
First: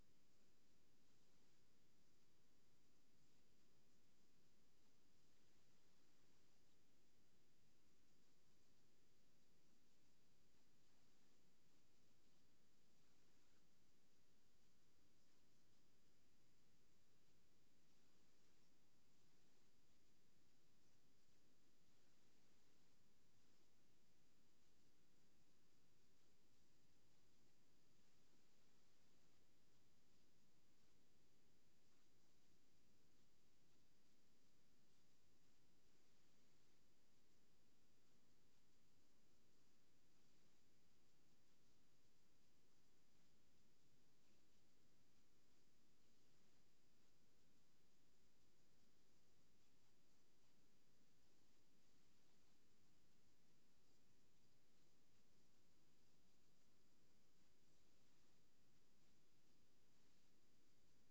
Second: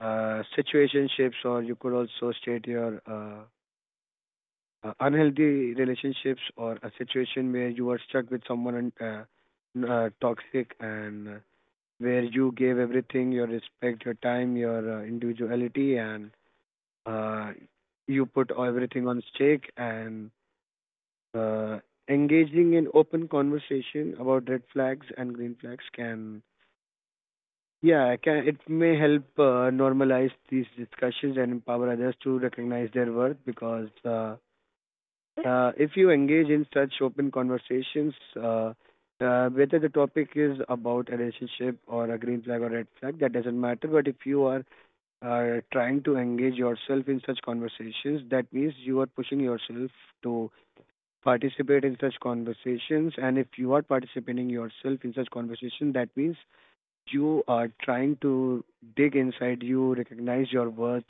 B: situationships, or you could also state your unhealthy relationships, or a situation where you were stuck with someone and toxic, and where you gave everything, your respect, your time, your individuality, and uh, you put everything on stake, and uh, engaging in open conversation about red flags and green flags can, yeah, I can, it may help normalize these discussions and empower others to recognize their worth. Because if you engage in such open conversations, uh, whether the topic is about a relationship or a green flag or red flag, that doesn't matter. But if you are trying to engage yourself in such conversations, that means you are pushing yourself to participate in such conversations. And if you are participating yourself in such conversations, that means you are trying to dig inside, you recognize your worth,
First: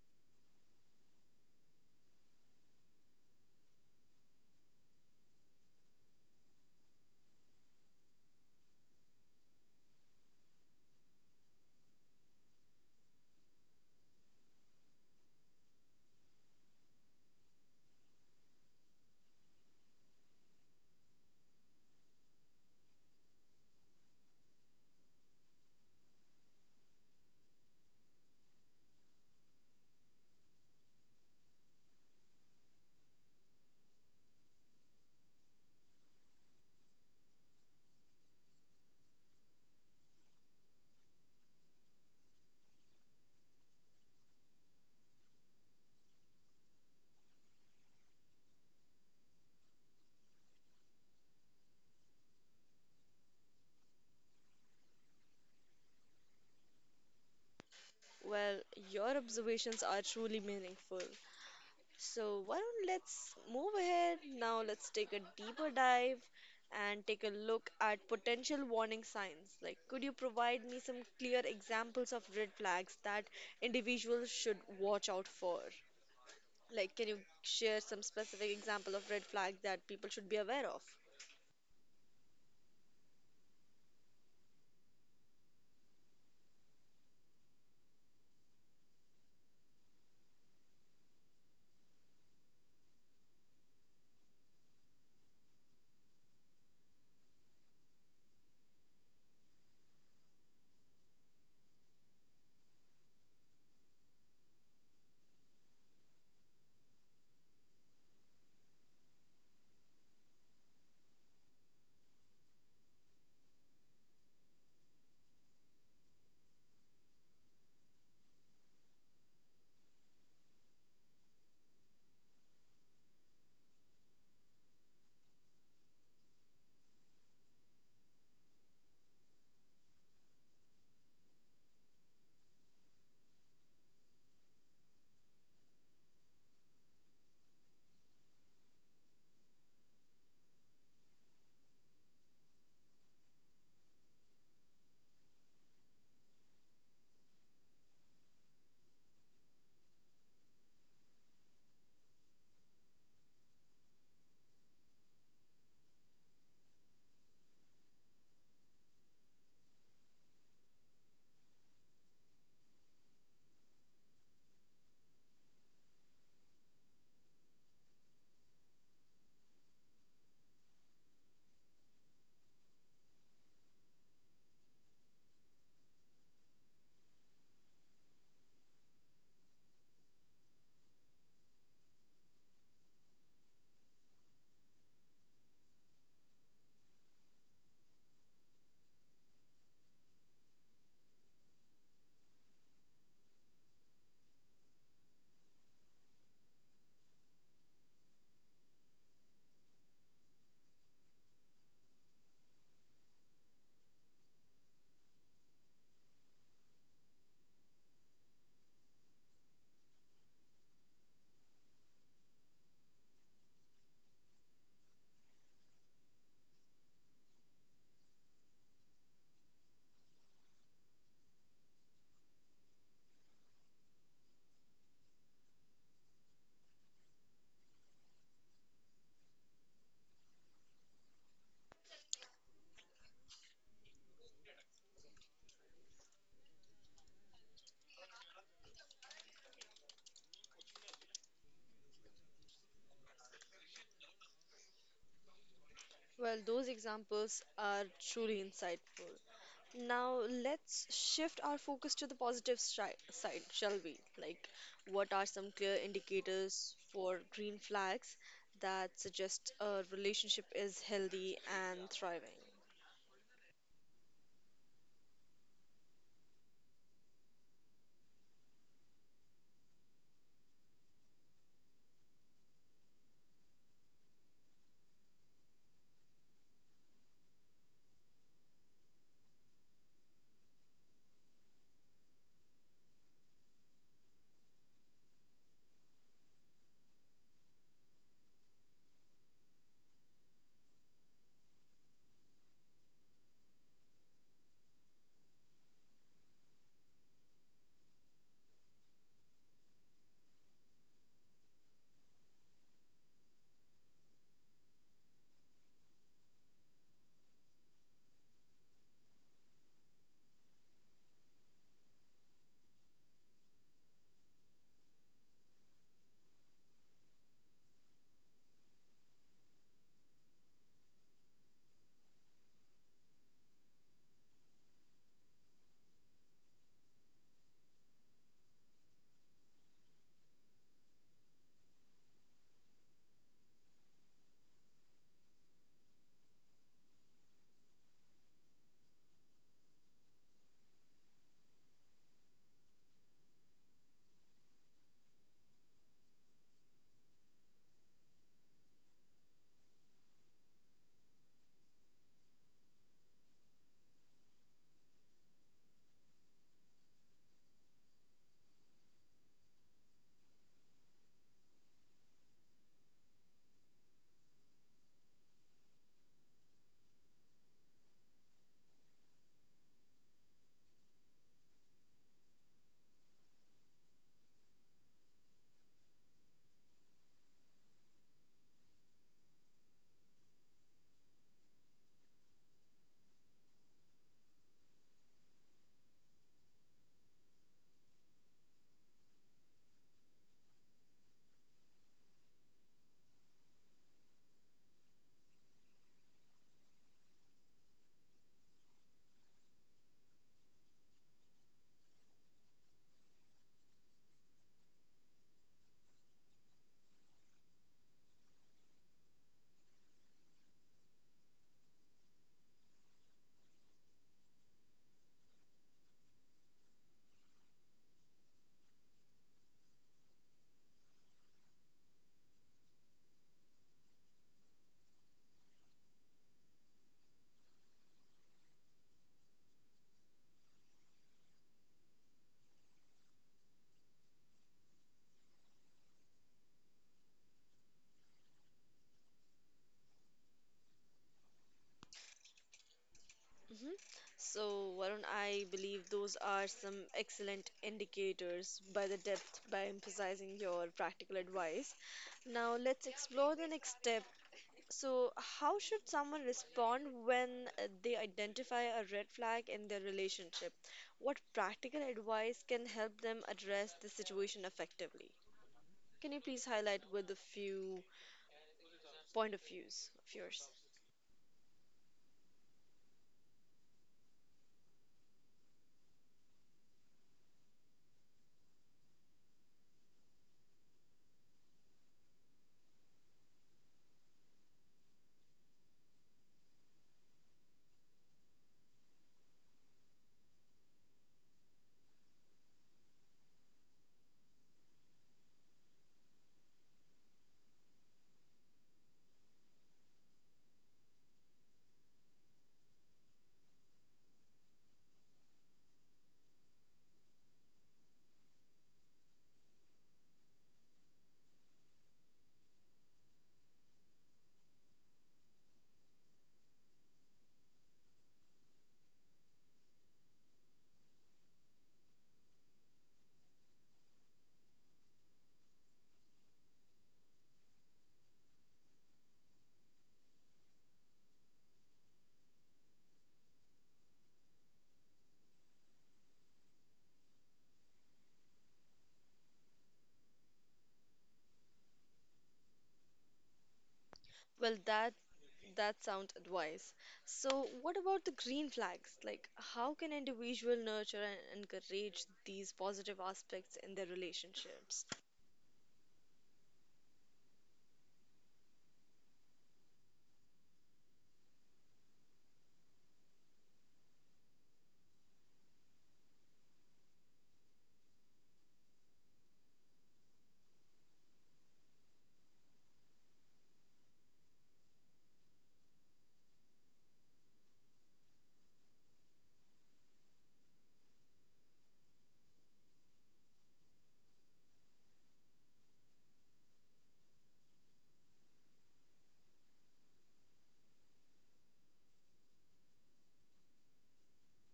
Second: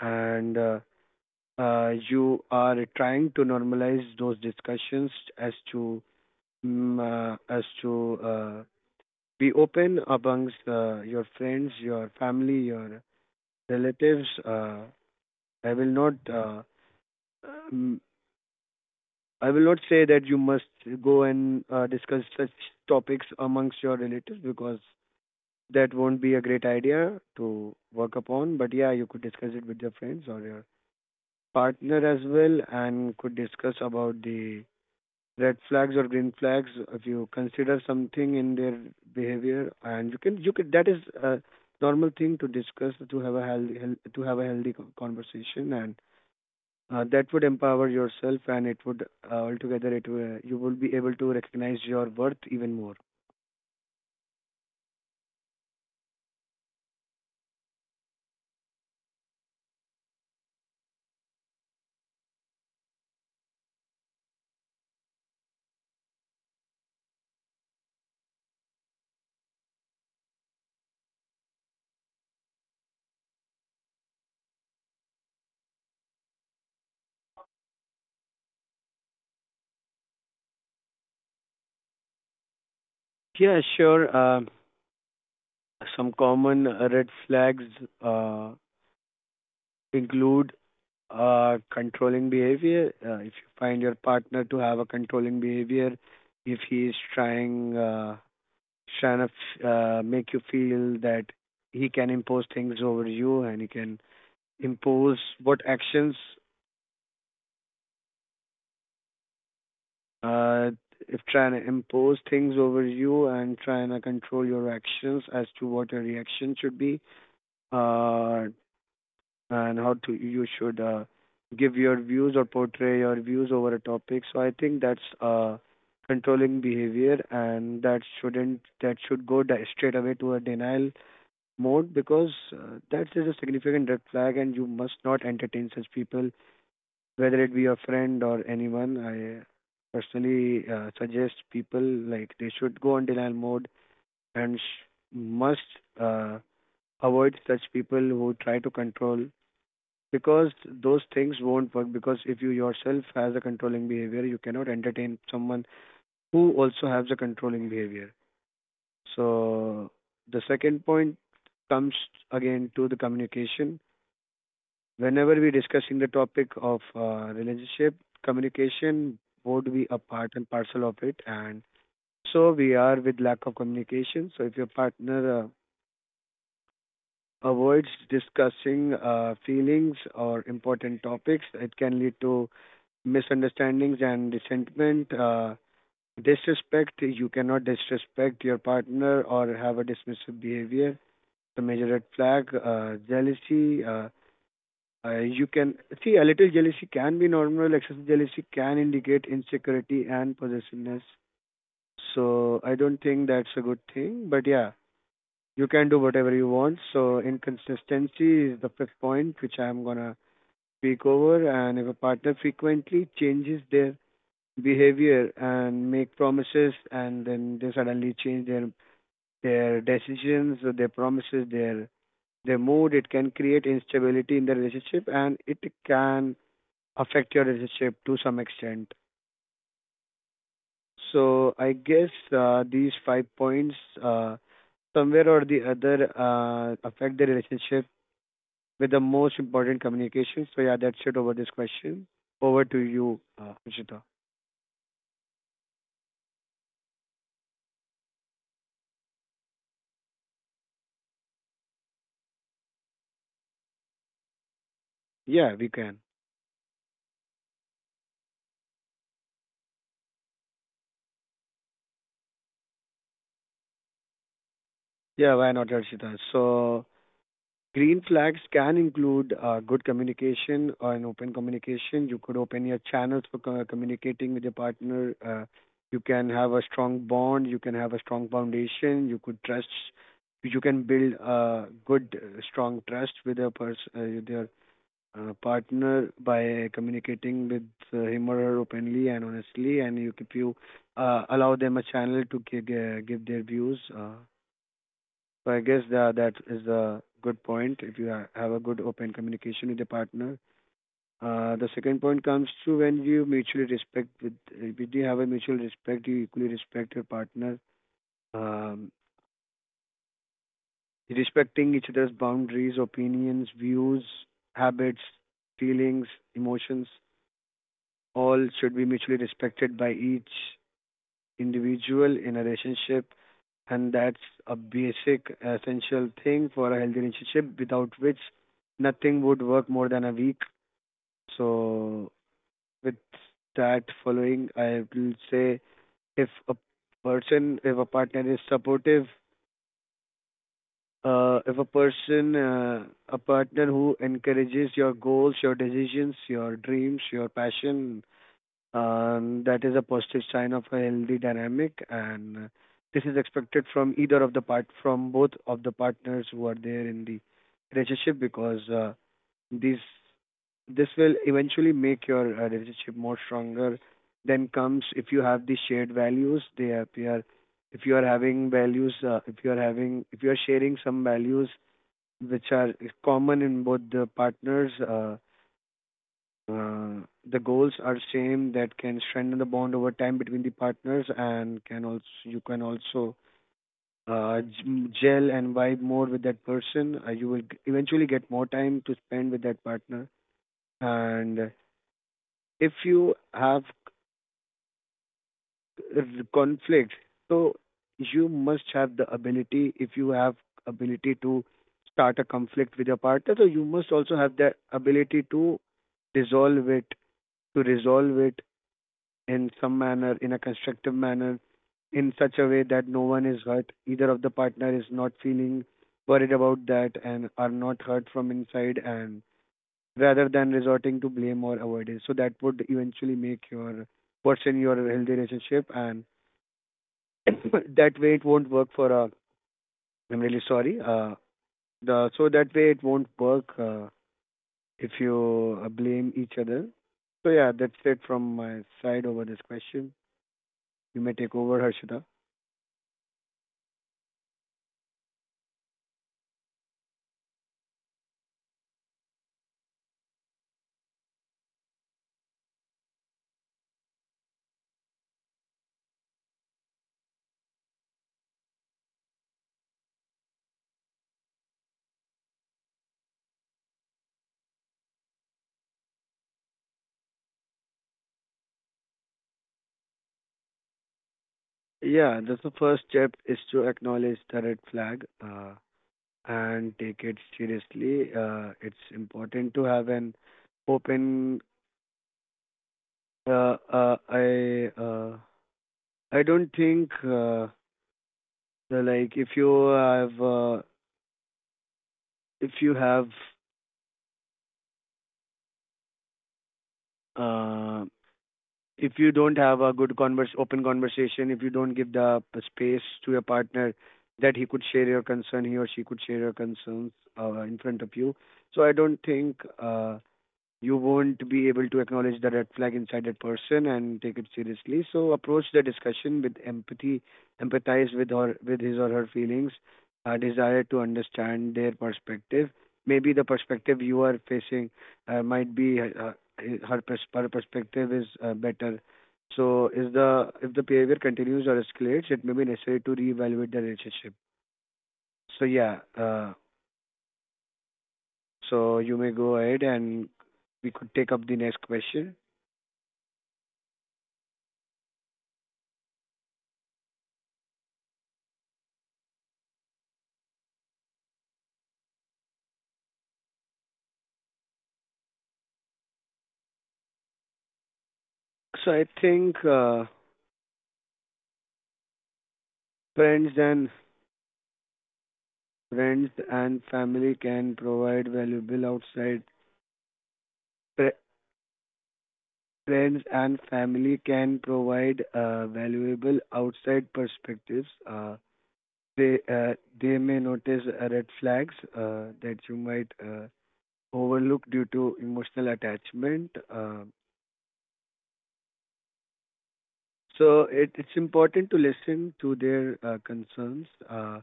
B: and you are trying to normalize those discussions as to as to be open amongst your friends, your family, your relatives. I will not. Um, I will not say that you must go and discuss such topics amongst your relatives because that won't be a great idea to work upon, but yeah, you could discuss it with your friends or your partner as well, and could discuss about the red flags or green flags if you consider something in their behavior, and you could, that is a normal thing to discuss, to have a to have a healthy conversation, and that would empower yourself, and it would, altogether it will, you will be able to recognize your worth even more.
A: Well, your observations are truly meaningful. So, why don't let's move ahead now? Let's take a deeper dive and take a look at potential warning signs. Like, could you provide me some clear examples of red flags that individuals should watch out for? Like, can you share some specific example of red flag that people should be aware of?
B: Yeah, sure. Some common red flags uh, include controlling behavior. If you find your partner to have a controlling behavior, if he is trying trying to make you feel that he can impose things over you and he can impose what actions, uh, if trying to impose things over you and trying to control your actions as to what your reaction should be, uh and how to, you should give your views or portray your views over a topic. So I think that's controlling behavior, and that shouldn't that should go straight away to a denial mode because that is a significant red flag, and you must not entertain such people, whether it be a friend or anyone. I personally suggest people like they should go on denial mode and must uh, avoid such people who try to control because those things won't work because if you yourself has a controlling behavior you cannot entertain someone who also has a controlling behavior. So the second point comes again to the communication. Whenever we're discussing the topic of relationship, communication would be a part and parcel of it, and so we are with lack of communication. So if your partner avoids discussing feelings or important topics, it can lead to misunderstandings and resentment. Disrespect, you cannot disrespect your partner or have a dismissive behavior. The major red flag, jealousy. You can see a little jealousy can be normal. Excessive jealousy can indicate insecurity and possessiveness. So I don't think that's a good thing. But yeah, you can do whatever you want. So inconsistency is the fifth point which I'm gonna speak over. And if a partner frequently changes their behavior and make promises, and then they suddenly change their decisions, their promises, their mood, it can create instability in the relationship, and it can affect your relationship to some extent. So I guess these five points uh, somewhere or the other affect the relationship with the most important communication. So yeah, that's it over this question. Over to you, Rishita.
A: Well, those examples are truly insightful. Now, let's shift our focus to the positive side, shall we? Like, what are some clear
B: Yeah, we can.
A: indicators for green flags that suggest a relationship is healthy and thriving?
B: Yeah, why not, Rishita? So green flags can include good communication or an open communication. You could open your channels for communicating with your partner. You can have a strong bond. You can have a strong foundation. You could trust. You can build a good, strong trust with a person, with your partner by communicating with him or her openly and honestly, and you if you allow them a channel to give their views. So I guess that is a good point if you have a good open communication with the partner. The second point comes to when you mutually respect. With, if you have a mutual respect, you equally respect your partner, um, respecting each other's boundaries, opinions, views, habits, feelings, emotions, all should be mutually respected by each individual in a relationship. And that's a basic essential thing for a healthy relationship, without which nothing would work more than a week. So with that following, I will say, if a partner is supportive, if a person a partner who encourages your goals, your decisions, your dreams, your passion, and that is a positive sign of a healthy dynamic, and this is expected from either of the part from both of the partners who are there in the relationship because these this will eventually make your relationship more stronger. Then comes, if you have the shared values, they appear. If you are having values, if you are sharing some values which are common in both the partners, uh, the goals are same, that can strengthen the bond over time between the partners, and can also, you can also gel and vibe more with that person. You will eventually get more time to spend with that partner. And if you have c- r- conflict, so you must have the ability, if you have ability to start a conflict with your partner, so you must also have the ability to dissolve it, to resolve it, in some manner, in a constructive manner, in such a way that no one is hurt, either of the partner is not feeling worried about that and are not hurt from inside, and rather than resorting to blame or avoidance. So that would eventually make your person your healthy relationship. And that way it won't work for a— I'm really sorry. The So that way it won't work if you blame each other. So yeah, that's it from my side over this question. You may take over, Harshita.
A: Hmm. So, Varun, I believe those are some excellent indicators by the depth by emphasizing your practical advice. Now, let's explore the next step. So, how should someone respond when they identify a red flag in their relationship? What practical advice can help them address the situation effectively? Can you please highlight with a few point of views of yours?
B: Yeah, that's— the first step is to acknowledge the red flag and take it seriously. It's important to have an open. Uh, uh, I uh, I don't think like if you have if you have uh, if you don't have a good converse open conversation, if you don't give the space to your partner that he could share your concern, he or she could share your concerns in front of you. So I don't think. You won't be able to acknowledge the red flag inside that person and take it seriously. So approach the discussion with empathy, empathize with or with his or her feelings, desire to understand their perspective. Maybe the perspective you are facing might be her perspective is better. So is the— if the behavior continues or escalates, it may be necessary to reevaluate the relationship. So yeah, so you may go ahead and we could take up the next question.
A: Well, that that sound advice. So, what about the green flags? Like, how can individual nurture and encourage these positive aspects in their relationships?
B: So I think friends and friends and family can provide valuable outside— fr- friends and family can provide valuable outside perspectives. They they may notice red flags that you might overlook due to emotional attachment. So it's important to listen to their concerns, Uh,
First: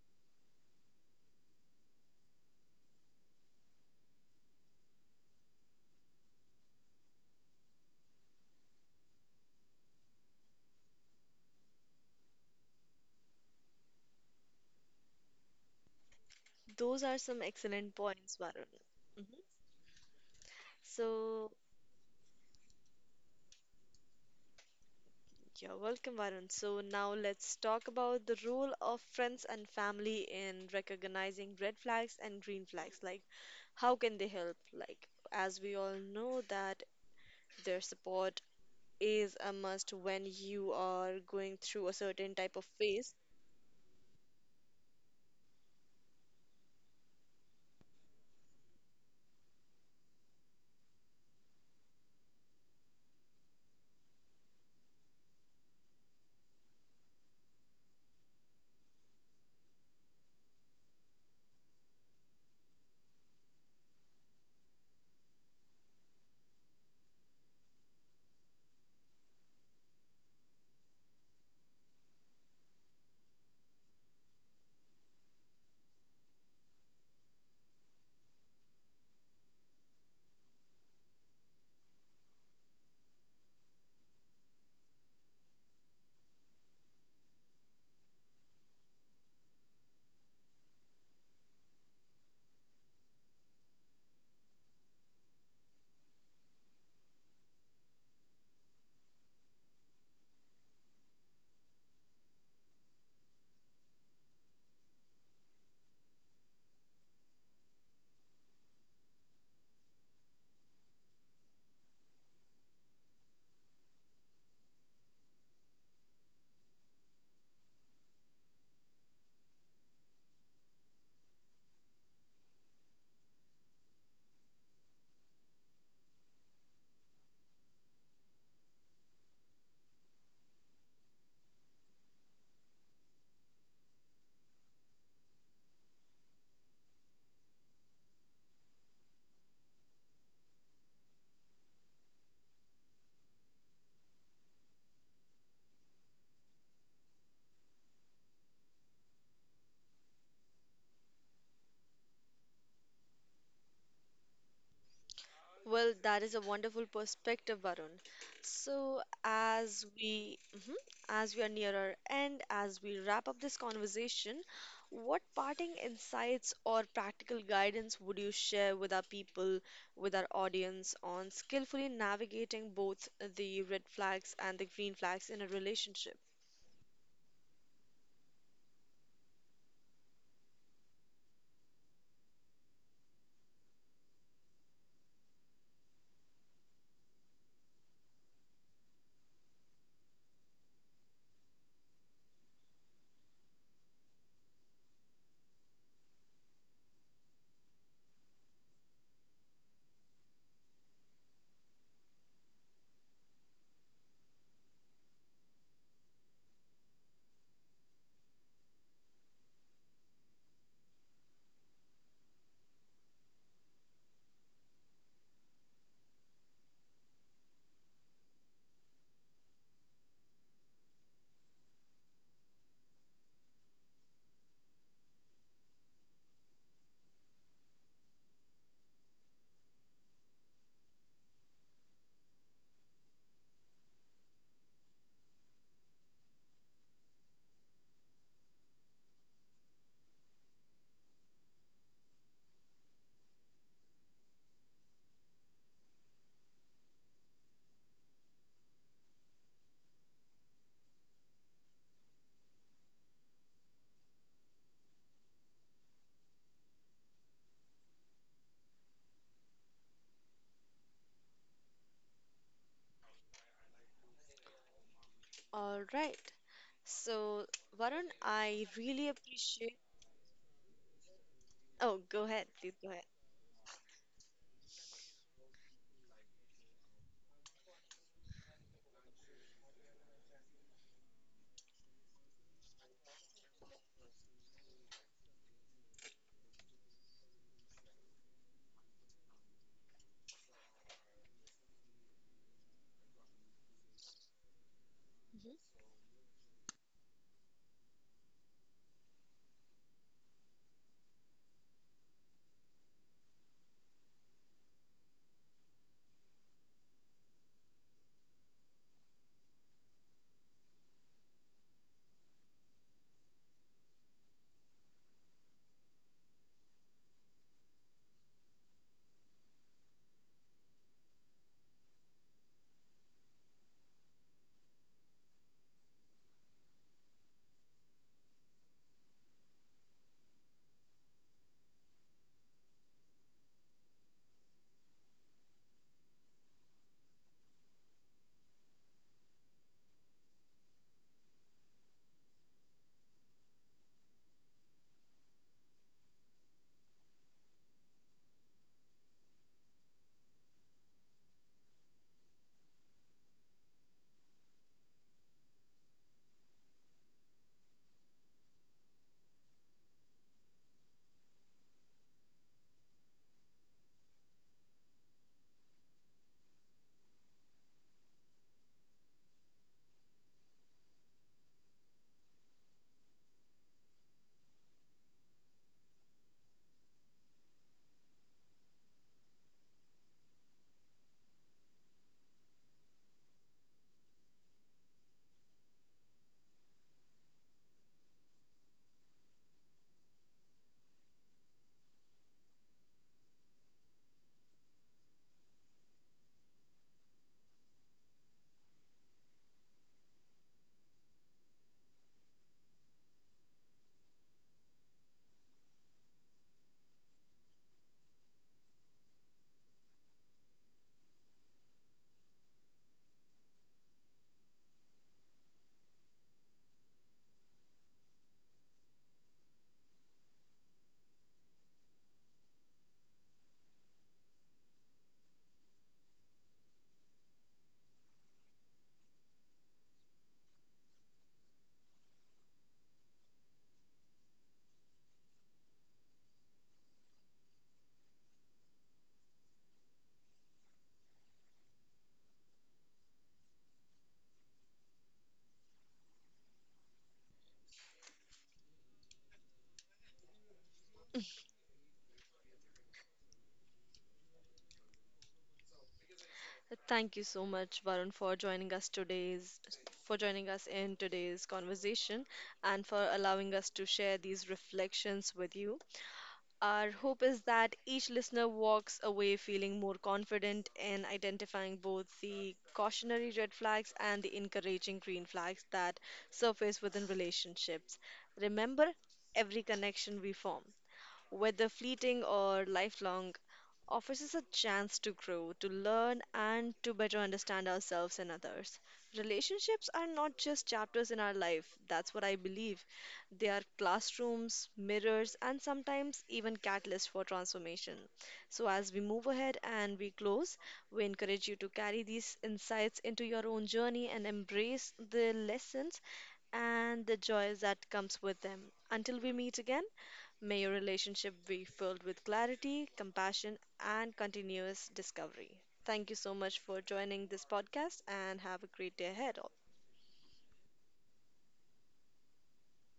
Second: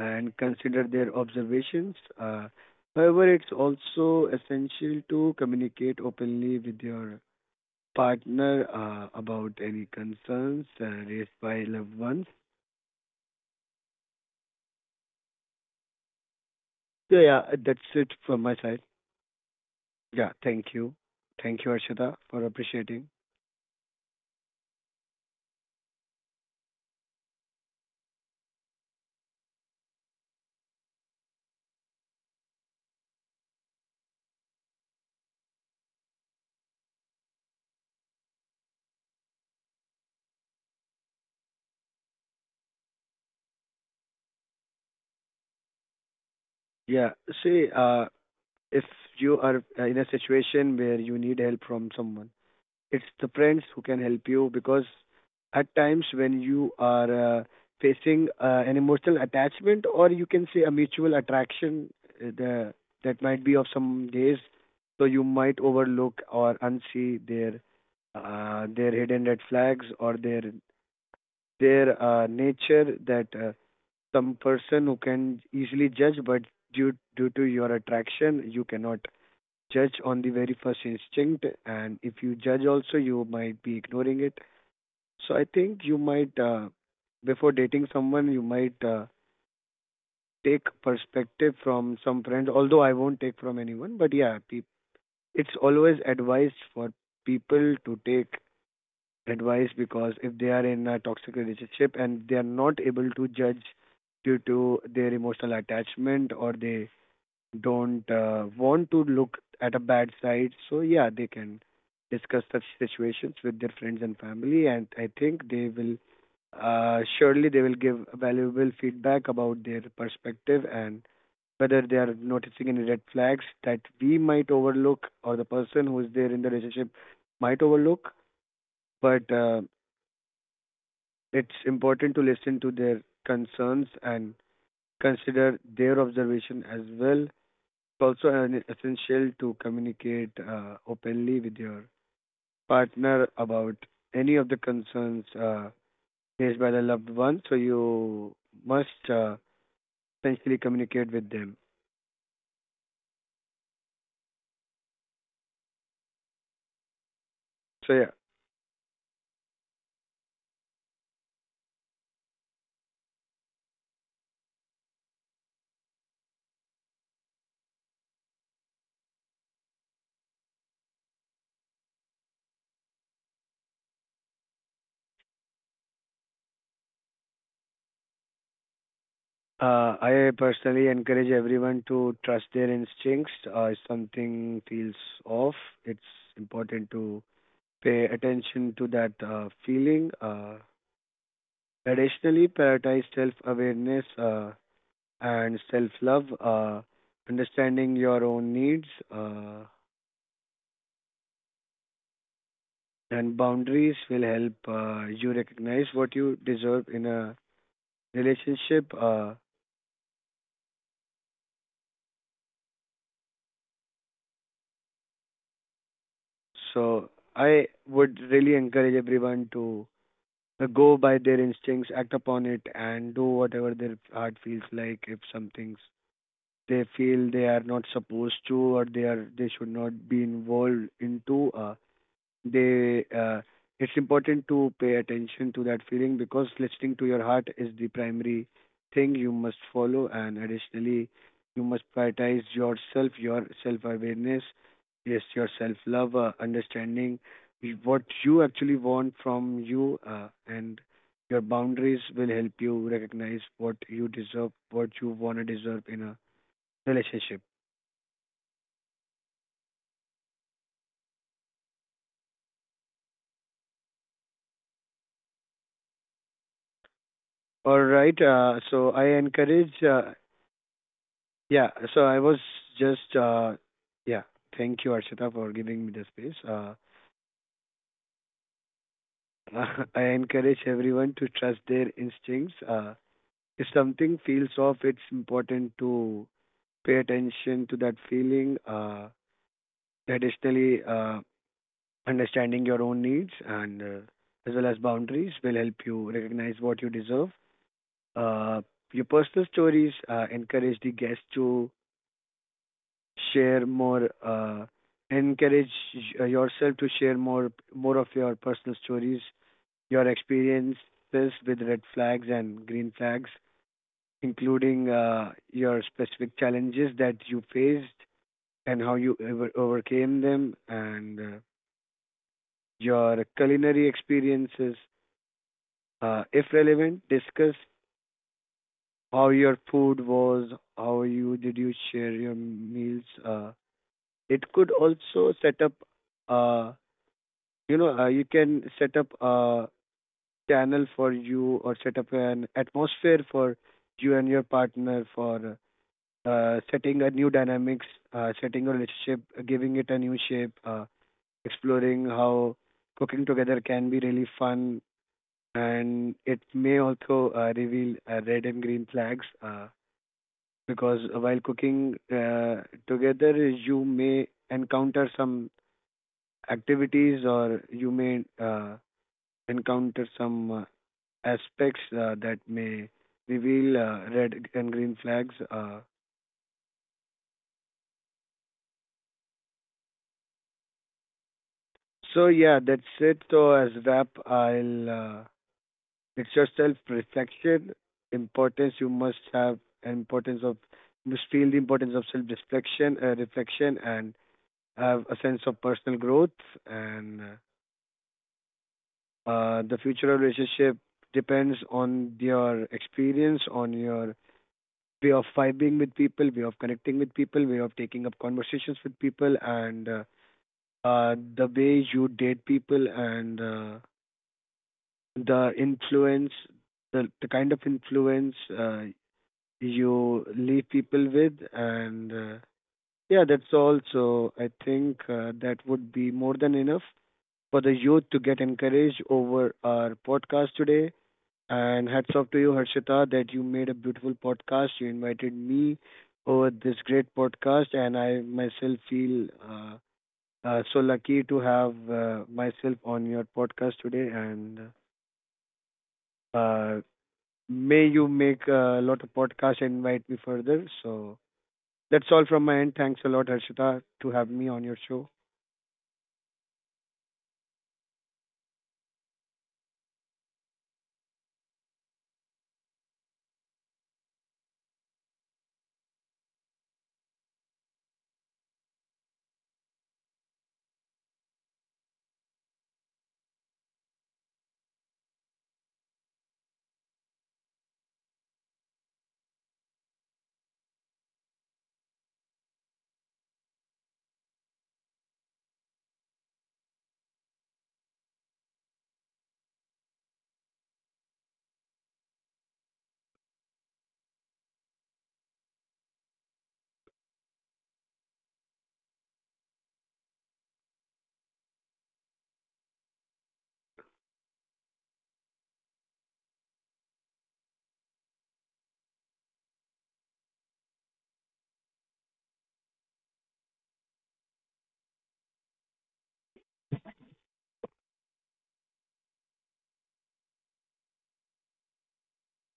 B: and consider their observations. However, it's also essential to communicate openly with your partner about any concerns raised by loved ones.
A: Those are
B: So,
A: some
B: yeah, that's
A: excellent
B: it
A: points,
B: from my
A: Varun.
B: side.
A: Mhm.
B: Yeah, thank you.
A: So,
B: Thank you, Arshita, for appreciating.
A: you're welcome, Varun. So now let's talk about the role of friends and family in recognizing red flags and green flags. Like, how can they help? Like, as we all know that their support is a must when you are going through a certain type of phase.
B: Yeah, see, if you are in a situation where you need help from someone, it's the friends who can help you because at times when you are facing an emotional attachment, or you can say a mutual attraction, uh, the, that might be of some days, so you might overlook or unsee their hidden red flags or their nature, that some person who can easily judge, but due to your attraction you cannot judge on the very first instinct, and if you judge also, you might be ignoring it. So I think you might, before dating someone, you might take perspective from some friends. Although I won't take from anyone, but yeah, peop— it's always advised for people to take advice because if they are in a toxic relationship and they are not able to judge due to their emotional attachment, or they don't want to look at a bad side. So yeah, they can discuss such situations with their friends and family, and I think they will surely they will give valuable feedback about their perspective and whether they are noticing any red flags that we might overlook or the person who is there in the relationship might overlook. But it's important to listen to their concerns and consider their observation as well, also an essential to communicate openly with your partner about any of the concerns faced by the loved one. So you must essentially communicate with them.
A: Well, that is a wonderful perspective,
B: So yeah,
A: Varun. So, as we are near our end, as we wrap up this conversation, what parting insights or practical guidance would you share with our people, with our audience on skillfully navigating both the red flags and the green flags in a relationship?
B: I personally encourage everyone to trust their instincts. If something feels off, it's important to pay attention to that feeling. Additionally, prioritize self-awareness and self love, understanding your own needs uh, and boundaries will help you recognize what you deserve in a relationship. So, I would really encourage everyone to go by their instincts, act upon it, and do whatever their heart feels like. If some things they feel they are not supposed to, or they are— they should not be involved into, they it's important to pay attention to that feeling because listening to your heart is the primary thing you must follow, and additionally you must prioritize yourself, your self awareness, yes, your self love, understanding what you actually want from you and your boundaries will help you recognize what you deserve, what you want to deserve in a relationship.
A: All right. So,
B: All right,
A: Varun, I
B: so I
A: really
B: encourage
A: appreciate.
B: Yeah. So
A: Oh,
B: I
A: go
B: was
A: ahead. Please go
B: just,
A: ahead.
B: yeah. Thank you, Archita, for giving me the space. I encourage everyone to trust their instincts. If something feels off, it's important to pay attention to that feeling. Additionally, understanding your own needs and as well as boundaries will help you recognize what you deserve. Uh, your personal stories encourage the guests to share more, encourage yourself to share more of your personal stories, your experiences with red flags and green flags, including your specific challenges that you faced and how you overcame them, and your culinary experiences. If relevant, discuss how your food was, how you did you share your meals. It could also set up uh, you can set up a channel for you, or set up an atmosphere for you and your partner for setting a new dynamics, setting a relationship, giving it a new shape, exploring how cooking together can be really fun, and it may also reveal red and green flags because while cooking together you may encounter some activities, or you may encounter some aspects that may reveal red and green flags. So yeah, that's it. So as wrap, I'll it's your self-reflection, importance you must have, and importance of— you must feel the importance of self-reflection, and have a sense of personal growth. And the future of relationship depends on your experience, on your way of vibing with people, way of connecting with people, way of taking up conversations with people, and the way you date people, and the influence, the kind of influence you leave people with, and yeah, that's all. So I think that would be more than enough for the youth to get encouraged over our podcast today. And hats off to you, Harshita, that you made a beautiful podcast. You invited me over this great podcast, and I myself feel so lucky to have myself on your podcast today. And uh, may you make a lot of podcasts and invite me further. So that's all from my end. Thanks a lot, Harshita, to have me on your show.
A: Thank you so much, Varun, for joining us in today's conversation and for allowing us to share these reflections with you. Our hope is that each listener walks away feeling more confident in identifying both the cautionary red flags and the encouraging green flags that surface within relationships. Remember, every connection we form, whether fleeting or lifelong, offers us a chance to grow, to learn, and to better understand ourselves and others. Relationships are not just chapters in our life, that's what I believe. They are classrooms, mirrors, and sometimes even catalysts for transformation. So, as we move ahead and we close, we encourage you to carry these insights into your own journey and embrace the lessons and the joys that comes with them. Until we meet again, may your relationship be filled with clarity, compassion, and continuous discovery. Thank you so much for joining this podcast and have a great day ahead.